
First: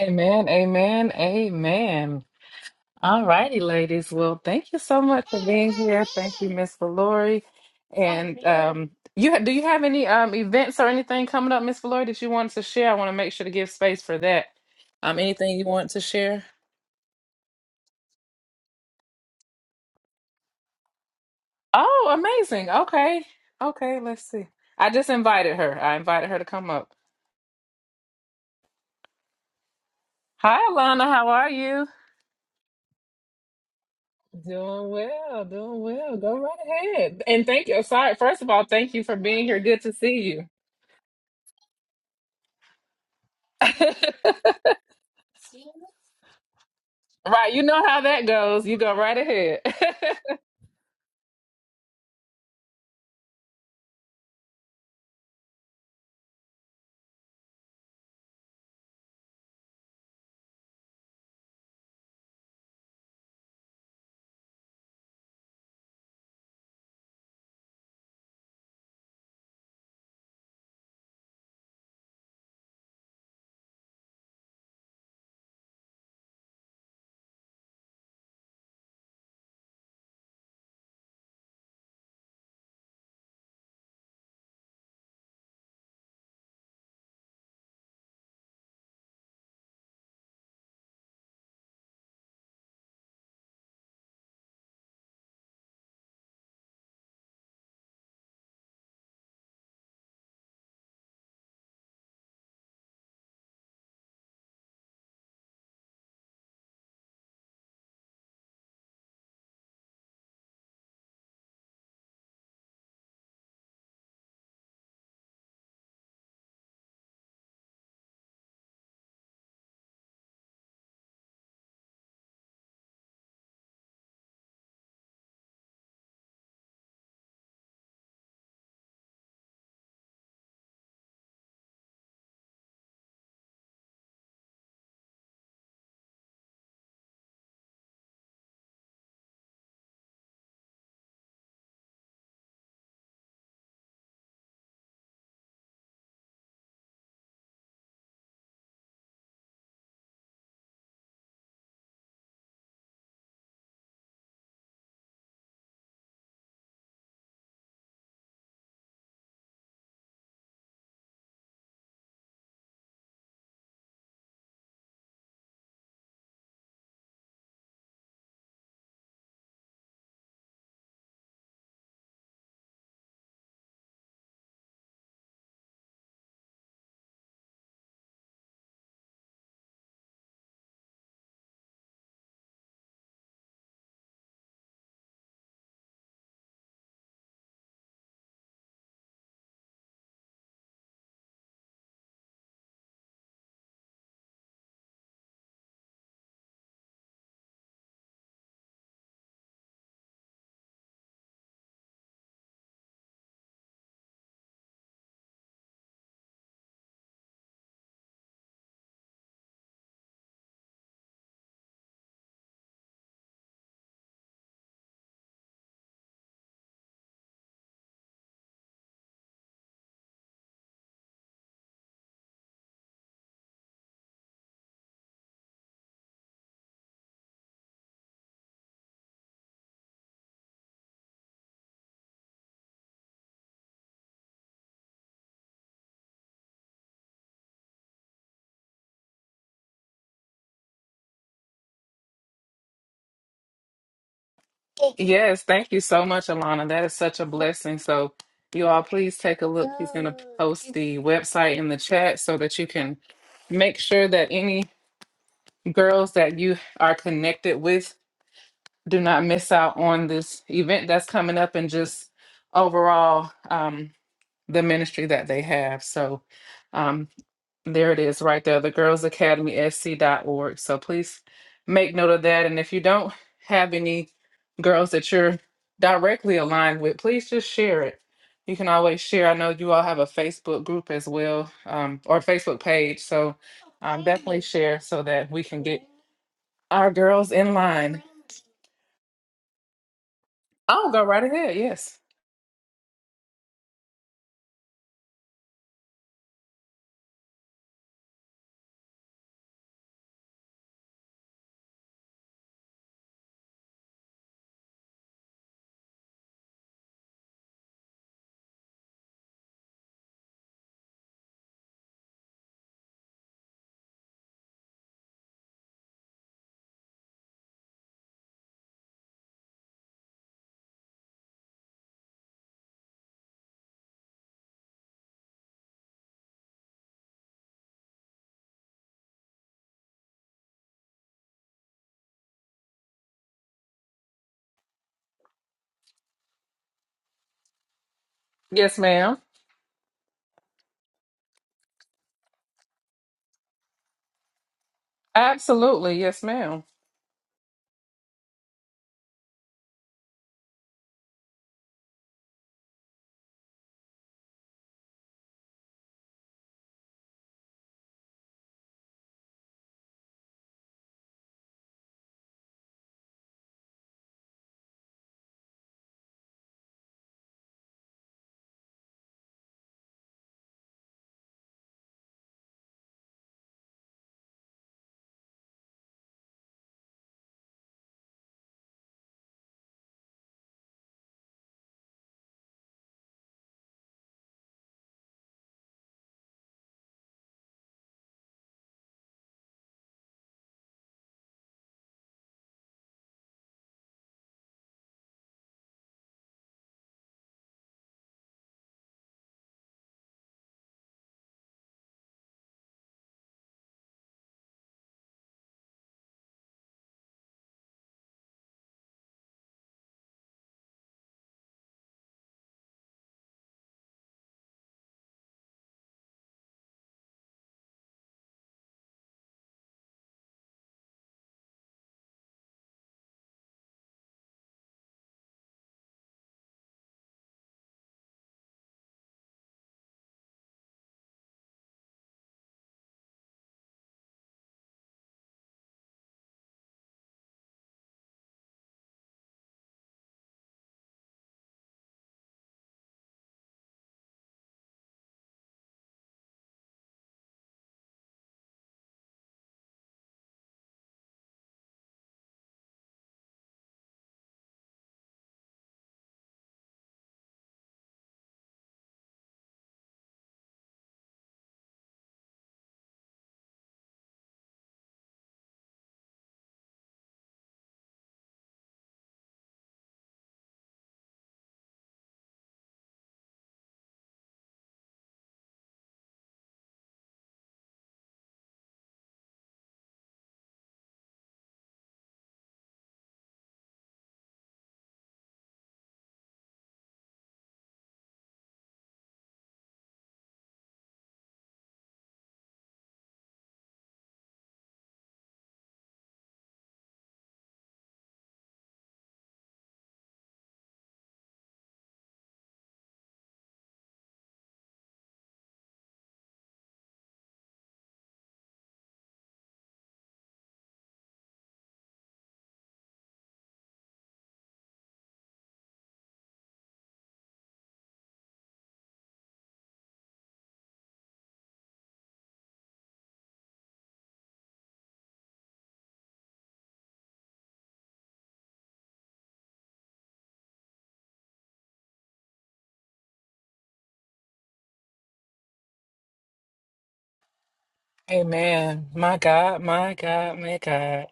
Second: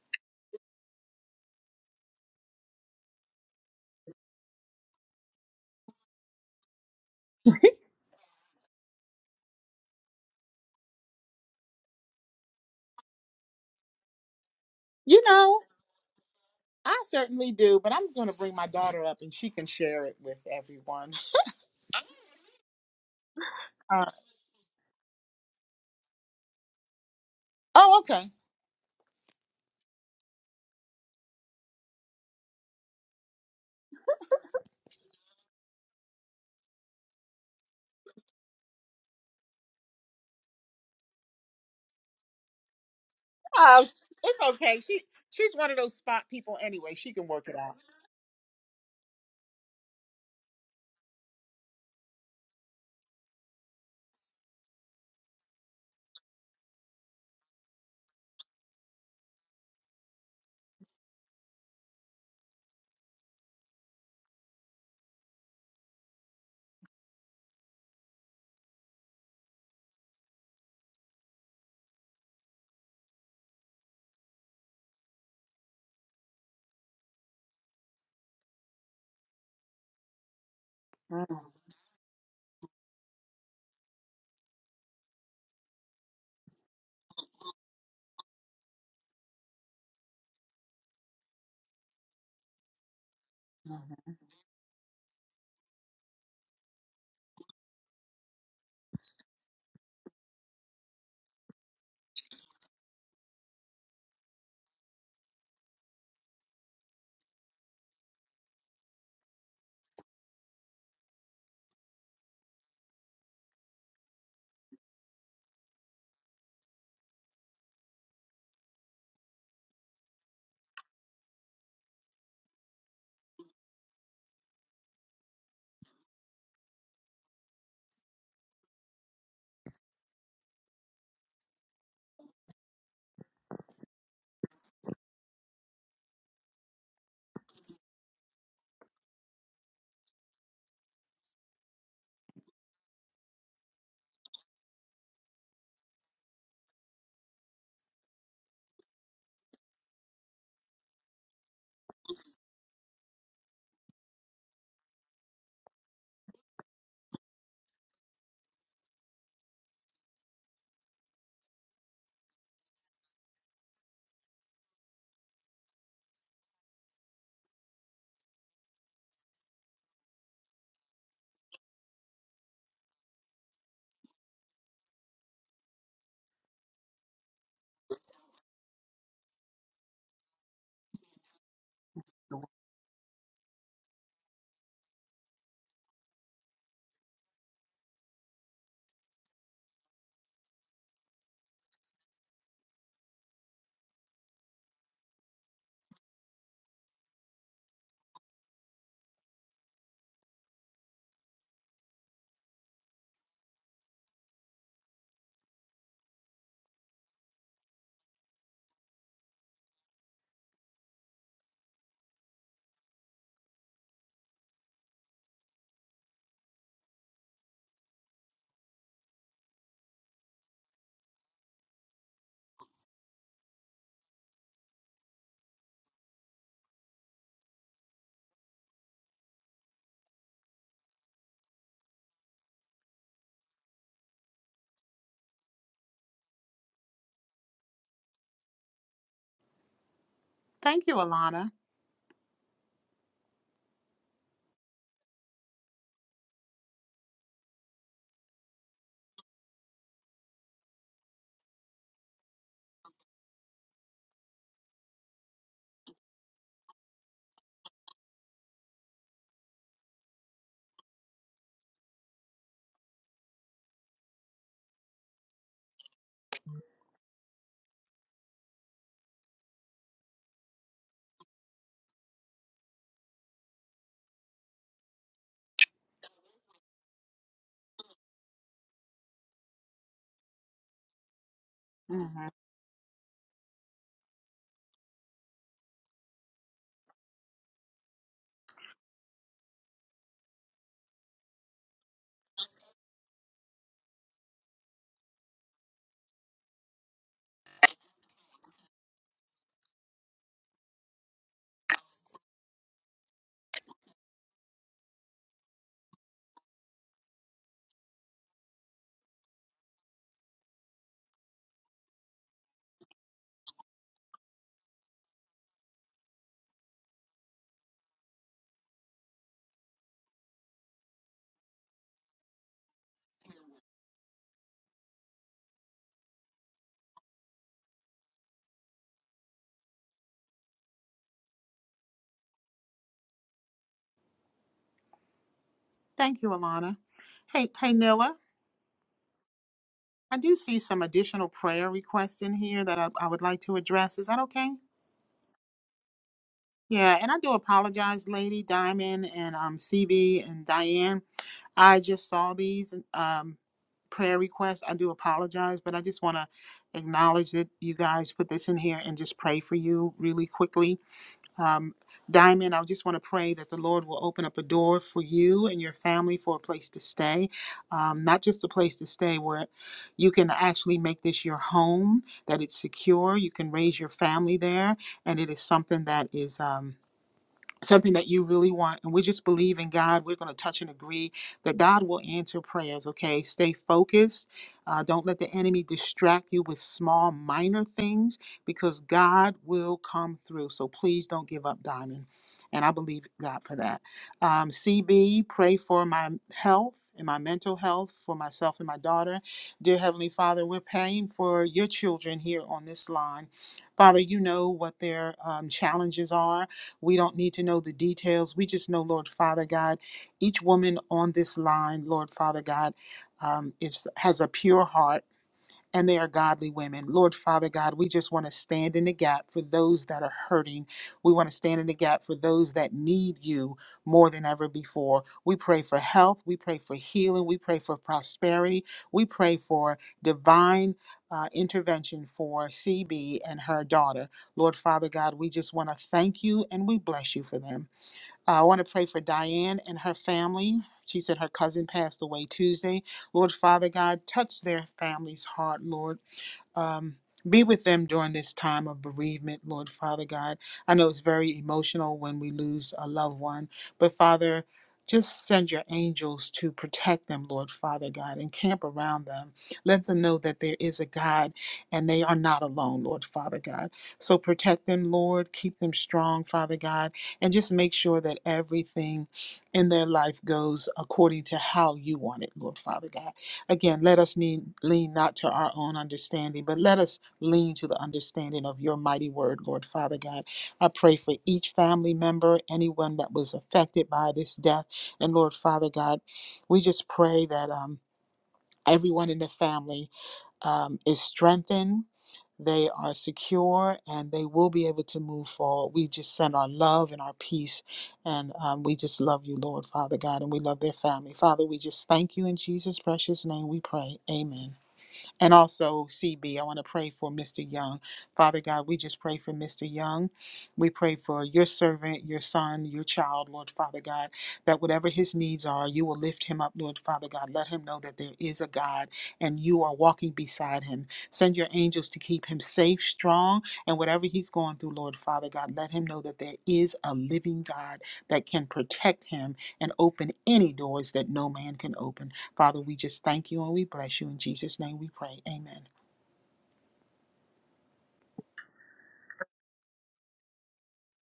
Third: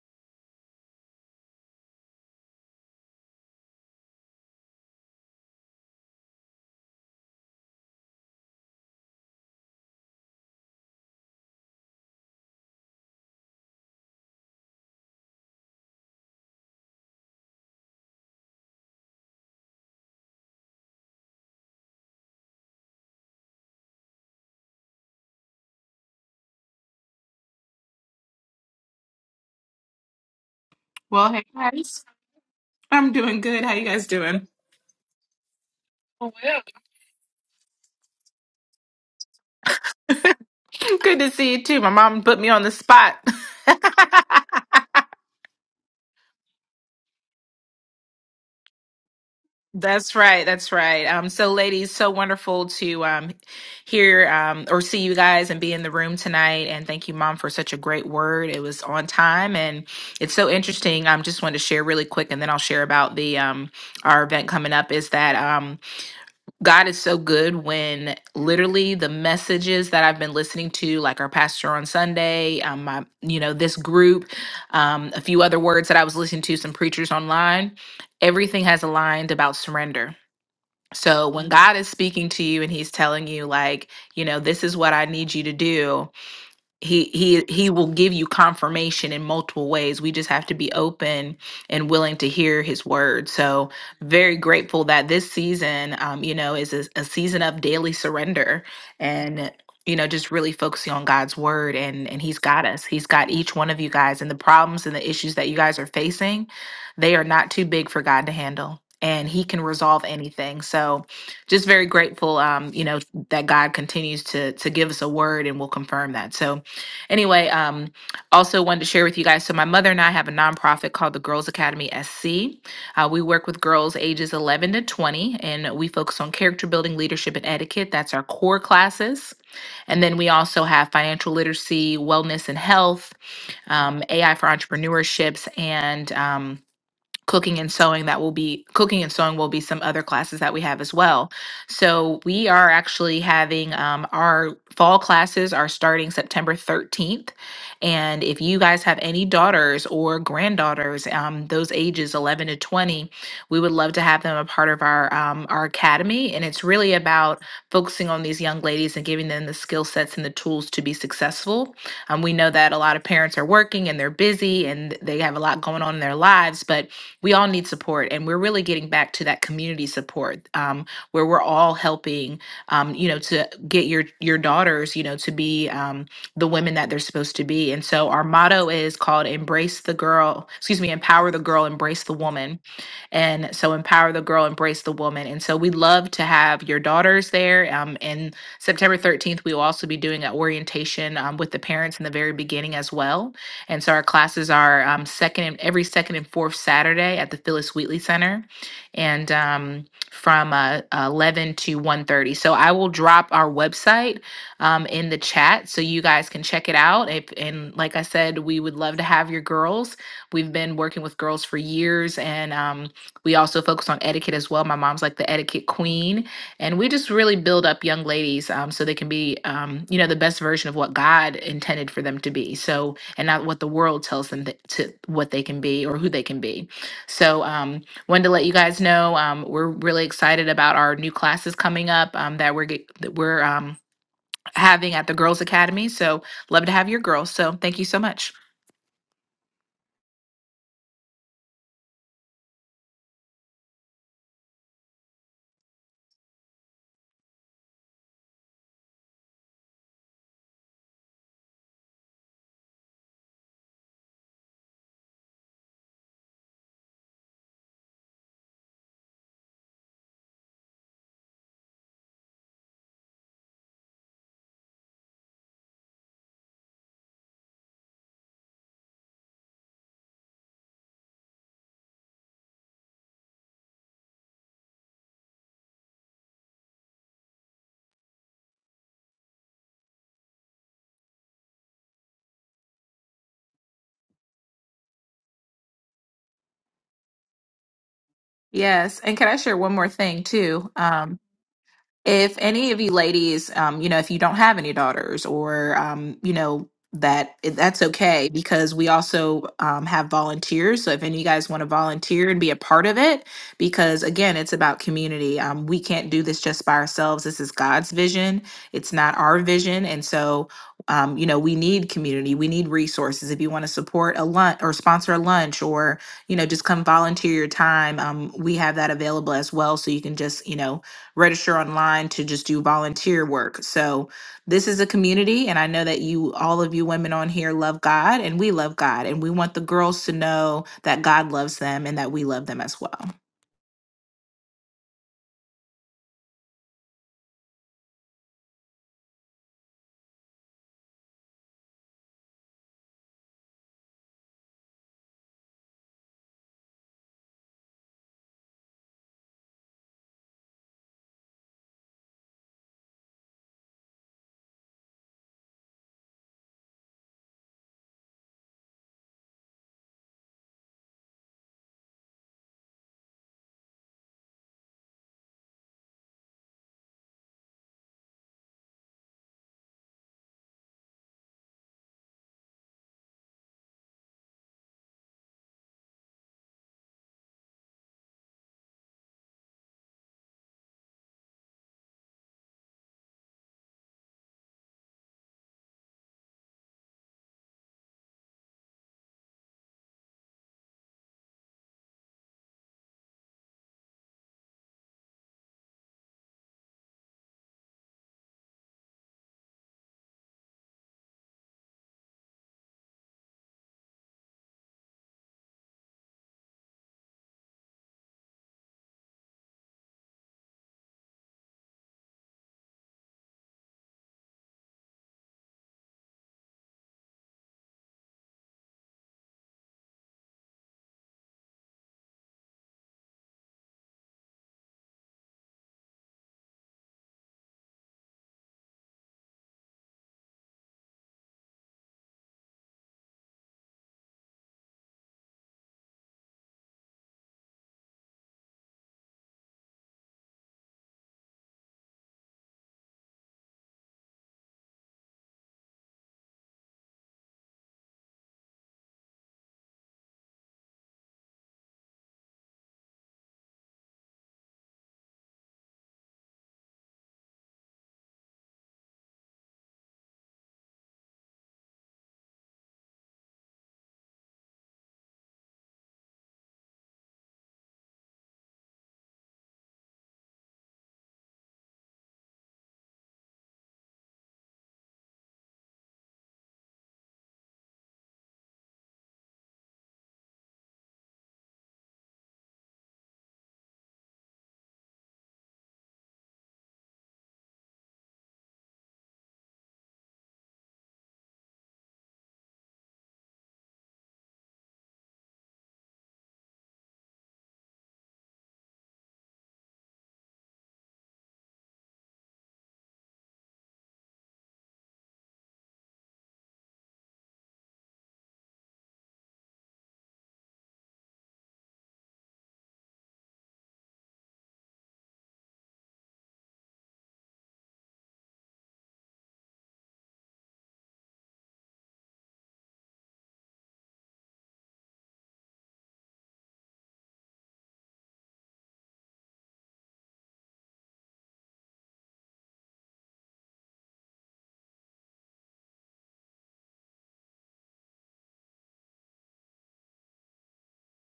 Speaker 1: Amen, amen, amen. All righty, ladies. Well, thank you so much. Thank you, Miss Valori. Um, you ha- do you have any um events or anything coming up, Miss Floyd, that you wanted to share? I want to make sure to give space for that. Um,
Speaker 2: You know.
Speaker 1: anything you want to share?
Speaker 2: I certainly do, but I'm going to bring my daughter up and she can share it with everyone.
Speaker 1: Oh, amazing. Okay, okay.
Speaker 2: Uh,
Speaker 1: Let's see. I just invited her. I invited her to come up.
Speaker 2: oh, okay.
Speaker 1: Hi, Alana. How
Speaker 3: Well, hey
Speaker 1: are you?
Speaker 3: guys, I'm doing good. How you guys doing?
Speaker 1: Doing well. Doing well.
Speaker 3: Oh,
Speaker 1: Go right
Speaker 3: yeah.
Speaker 1: ahead. And thank you. Sorry. First of all, thank you for being here. Good to see you.
Speaker 3: Good to see you too. My mom put me on the spot.
Speaker 2: Oh, it's
Speaker 1: right.
Speaker 2: okay. She she's one of those spot people anyway. She can work it
Speaker 1: You
Speaker 2: out.
Speaker 1: know how that goes. You go right ahead.
Speaker 3: That's right. That's right. Um, so, ladies, so wonderful to um, hear um, or see you guys and be in the room tonight. And thank you, Mom, for such a great word. It was on time, and it's so interesting. I um, just wanted to share really quick, and then I'll share about the um, our event coming up. Is that um, God is so good when literally the messages that I've been listening to, like our pastor on Sunday, um, my, you know, this group, um, a few other words that I was listening to, some preachers online, everything has aligned about surrender. So
Speaker 2: Mhm.
Speaker 3: when Mhm. God is speaking to you and he's telling you, like, you know, this is what I need you to do, he he he will give you confirmation in multiple ways we just have to be open and willing to hear his word so
Speaker 2: mhm.
Speaker 3: very grateful that this season um you know is a, a season of daily surrender and you know just really focusing on god's word and and he's got us he's got each one of you guys and the problems and the issues that you guys are facing they are not too big for god to handle and he can resolve anything so just very grateful um you know that god continues to to give us a word and will confirm that so Anyway, um, also wanted to share with you guys. So my mother and I have a nonprofit called the Girls Academy SC. Uh, we work with girls ages 11 to 20, and we focus on character building, leadership, and etiquette. That's our core classes. And then we also have financial literacy, wellness and health, um, AI for entrepreneurships, and um, cooking and sewing that will be cooking and sewing will be some other classes that we have as well so we are actually having um, our fall classes are starting september 13th and if you guys have any daughters or granddaughters um, those ages 11 to 20 we would love to have them a part of our um, our academy and it's really about focusing on these young ladies and giving them the skill sets and the tools to be successful um, we know that a lot of parents are working and they're busy and they have a lot going on in their lives but we all need support and we're really getting back to that community support um, where we're all helping um, you know to get your your daughters you know to be um, the women that they're supposed to be and so our motto is called embrace the girl excuse me empower the girl embrace the woman and so, empower the girl, embrace the woman. And so, we love to have your daughters there. Um, and September 13th, we will also be doing an orientation um, with the parents in the very beginning as well. And so, our classes are um, second and every second and fourth Saturday at the Phyllis Wheatley Center. And um, from uh, 11 to one thirty. so i will drop our website um, in the chat so you guys can check it out. If, and like I said, we would love to have your girls. We've been working with girls for years, and um, we also focus on etiquette as well. My mom's like the etiquette queen, and we just really build up young ladies um, so they can be, um, you know, the best version of what God intended for them to be. So, and not what the world tells them that, to what they can be or who they can be. So, um, wanted to let you guys know um, we're really excited about our new classes coming up um, that we're get, that we're um, having at the Girls Academy. So, love to have your girls. So, thank you so much.
Speaker 2: Thank you, Alana.
Speaker 1: Yes, thank you so much, Alana. That is such a blessing. So, you all, please take a look, post the website in the chat so that you can make sure that any girls that you are connected with do not miss out on this event that's coming up and just overall um, the ministry that they have. So, um, There it is right there, the Girls Academy SC dot org. So please make note of that. And if you don't have any girls that you're directly aligned with, please just share it. You can always share. I know you all have a Facebook group as well, um, or
Speaker 2: Mhm.
Speaker 1: Facebook page. So please share so that we can get our girls in line.
Speaker 3: Yes, and can I share one more thing too?
Speaker 1: I'll go
Speaker 3: Um,
Speaker 1: right ahead. Yes.
Speaker 3: if any of you ladies um you know if you don't have any daughters or um you know that that's okay because we also um, have volunteers so if any of you guys want to volunteer and be a part of it because again it's about community um, we can't do this just by ourselves this is god's vision it's not our vision and so um, you know we need community we need resources if you want to support a lunch or sponsor a lunch or you know just come volunteer your time um, we have that available as well so you can just you know register online to just do volunteer work. So this is a community, and I know that you, all of you women on here, love God, and we love God, and we want the girls to know that God loves them and that we love them as well.
Speaker 2: Thank you, Alana. Hey, hey, Nilla.
Speaker 1: Yes, ma'am.
Speaker 2: I do see some additional prayer requests in here that I, I would like to address. Is that okay?
Speaker 1: Absolutely. Yes, ma'am.
Speaker 2: Yeah, and I do apologize, Lady Diamond and um, CB and Diane. I just saw these um, prayer requests. I do apologize, but I just want to acknowledge that you guys put this in here and just pray for you really quickly. Um, Diamond, I just want to pray that the Lord will open up a door for you and your family for a place to stay. Um, not just a place to stay where you can actually make this your home, that it's secure, you can raise your family there, and it is something that is. Um, something that you really want and we just believe in god we're going to touch and agree that god will answer prayers okay stay focused uh, don't let the enemy distract you with small minor things because god will come through so please don't give up diamond and i believe god for that um, cb pray for my health and my mental health for myself and my daughter dear heavenly father we're praying for your children here on this line father you know what their um, challenges are we don't need to know the details. We just know, Lord Father God, each woman on this line, Lord Father God, um, is, has a pure heart and they are godly women. Lord Father God, we just want to stand in the gap for those that are hurting. We want to stand in the gap for those that need you more than ever before. We pray for health. We pray for healing. We pray for prosperity. We pray for divine uh, intervention for CB and her daughter. Lord Father God, we just want to thank you and we bless you for them. Uh, I want to pray for Diane and her family. She said her cousin passed away Tuesday. Lord Father God, touch their family's heart, Lord. Um, be with them during this time of bereavement, Lord Father God. I know it's very emotional when we lose a loved one, but Father, just send your angels to protect them, Lord Father God, and camp around them. Let them know that there is a God and they are not alone, Lord Father God. So protect them, Lord. Keep them strong, Father God, and just make sure that everything in their life goes according to how you want it, Lord Father God. Again, let us need, lean not to our own understanding, but let us lean to the understanding of your mighty word, Lord Father God. I pray for each family member, anyone that was affected by this death. And Lord Father God, we just pray that um, everyone in the family um, is strengthened. They are secure and they will be able to move forward. We just send our love and our peace. And um, we just love you, Lord, Father God, and we love their family. Father, we just thank you in Jesus' precious name we pray. Amen. And also, CB, I want to pray for Mr. Young. Father God, we just pray for Mr. Young. We pray for your servant, your son, your child, Lord Father God, that whatever his needs are, you will lift him up, Lord Father God. Let him know that there is a God and you are walking beside him. Send your angels to keep him safe, strong, and whatever he's going through, Lord Father God, let him know that there is a living God that can protect him and open any doors that no man can open. Father, we just thank you and we bless you. In Jesus' name we pray. Amen.
Speaker 1: Amen. My God, my God, my God.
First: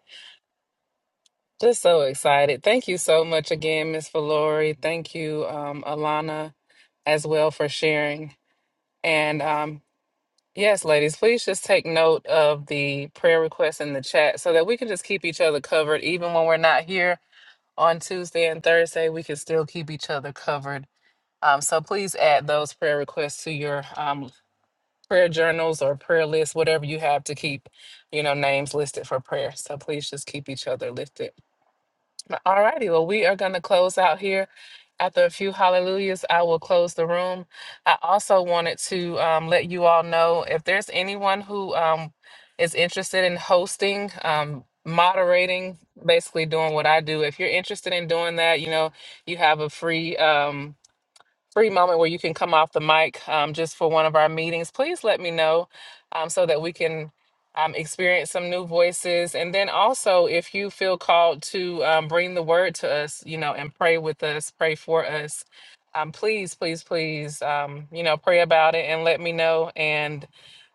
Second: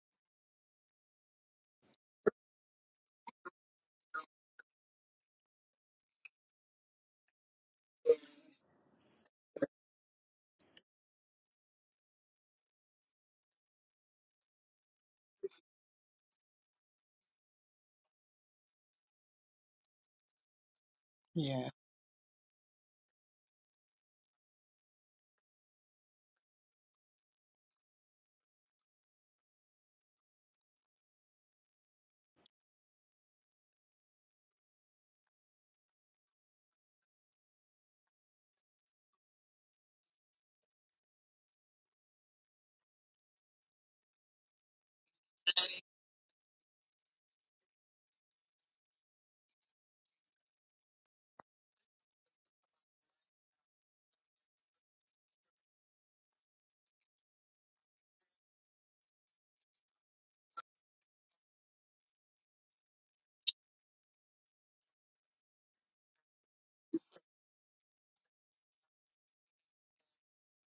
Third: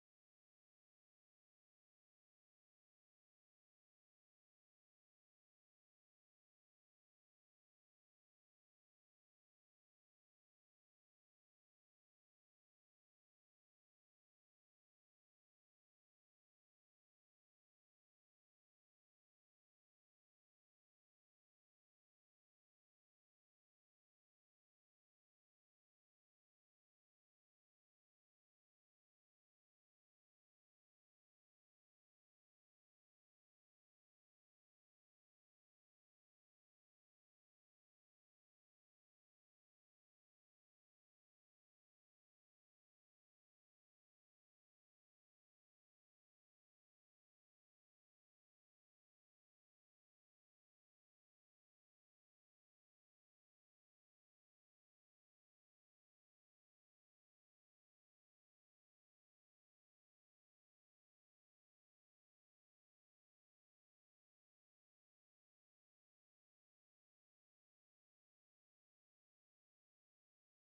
Speaker 1: Just so excited. Thank you so much again, Miss Valori. Thank you, um, Alana, as well for sharing. And um, yes, ladies, please just take note of the prayer requests in the chat so that we can just keep each other covered. Even when we're not here on Tuesday and Thursday, we can still keep each other covered. Um,
Speaker 2: Yeah.
Speaker 1: so please add those prayer requests to your um, prayer journals or prayer list, whatever you have to keep, you know, names listed for prayer. So please just keep each other lifted. All righty. Well, we are going to close out here. After a few hallelujahs, I will close the room. I also wanted to um, let you all know if there's anyone who um, is interested in hosting, um, moderating, basically doing what I do. If you're interested in doing that, you know, you have a free. Um, free moment where you can come off the mic um, just for one of our meetings, please let me know um, so that we can um, experience some new voices. And then also, if you feel called to um, bring the word to us, you know, and pray with us, pray for us, um, please, please, please, um, you know, pray about it and let me know. And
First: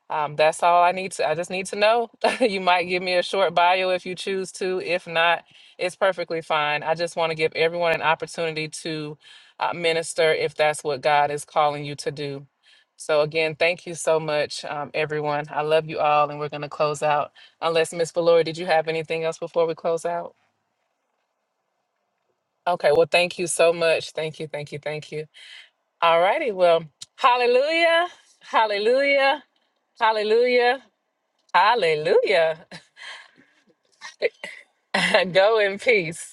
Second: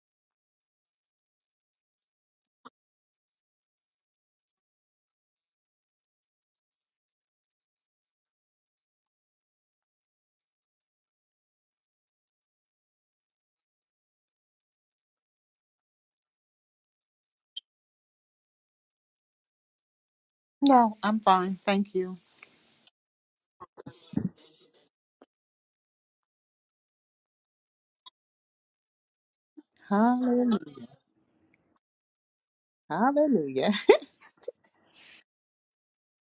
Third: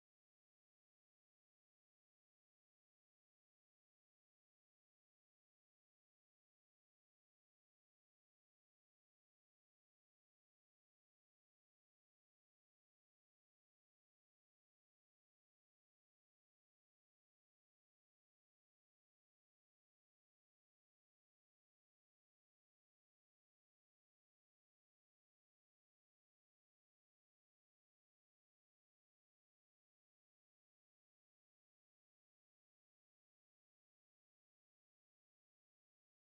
Speaker 1: um, that's all I need to. I just need to know. you might give me a short bio if you choose to. If not, it's perfectly fine. I just want to give everyone an opportunity to uh, minister if that's what God is calling you to do. So again, thank you so much, um, everyone. I love you all, and we're going to close out. Unless Miss Valori, did you have anything else before we close out?
Speaker 2: No, I'm fine. Thank you.
Speaker 1: Okay. Well, thank you so much. Thank you. Thank you. Thank you. All righty. Well, hallelujah. Hallelujah.
Speaker 2: Hallelujah.
Speaker 1: Hallelujah. Hallelujah.
Speaker 2: Hallelujah.
Speaker 1: Go in peace.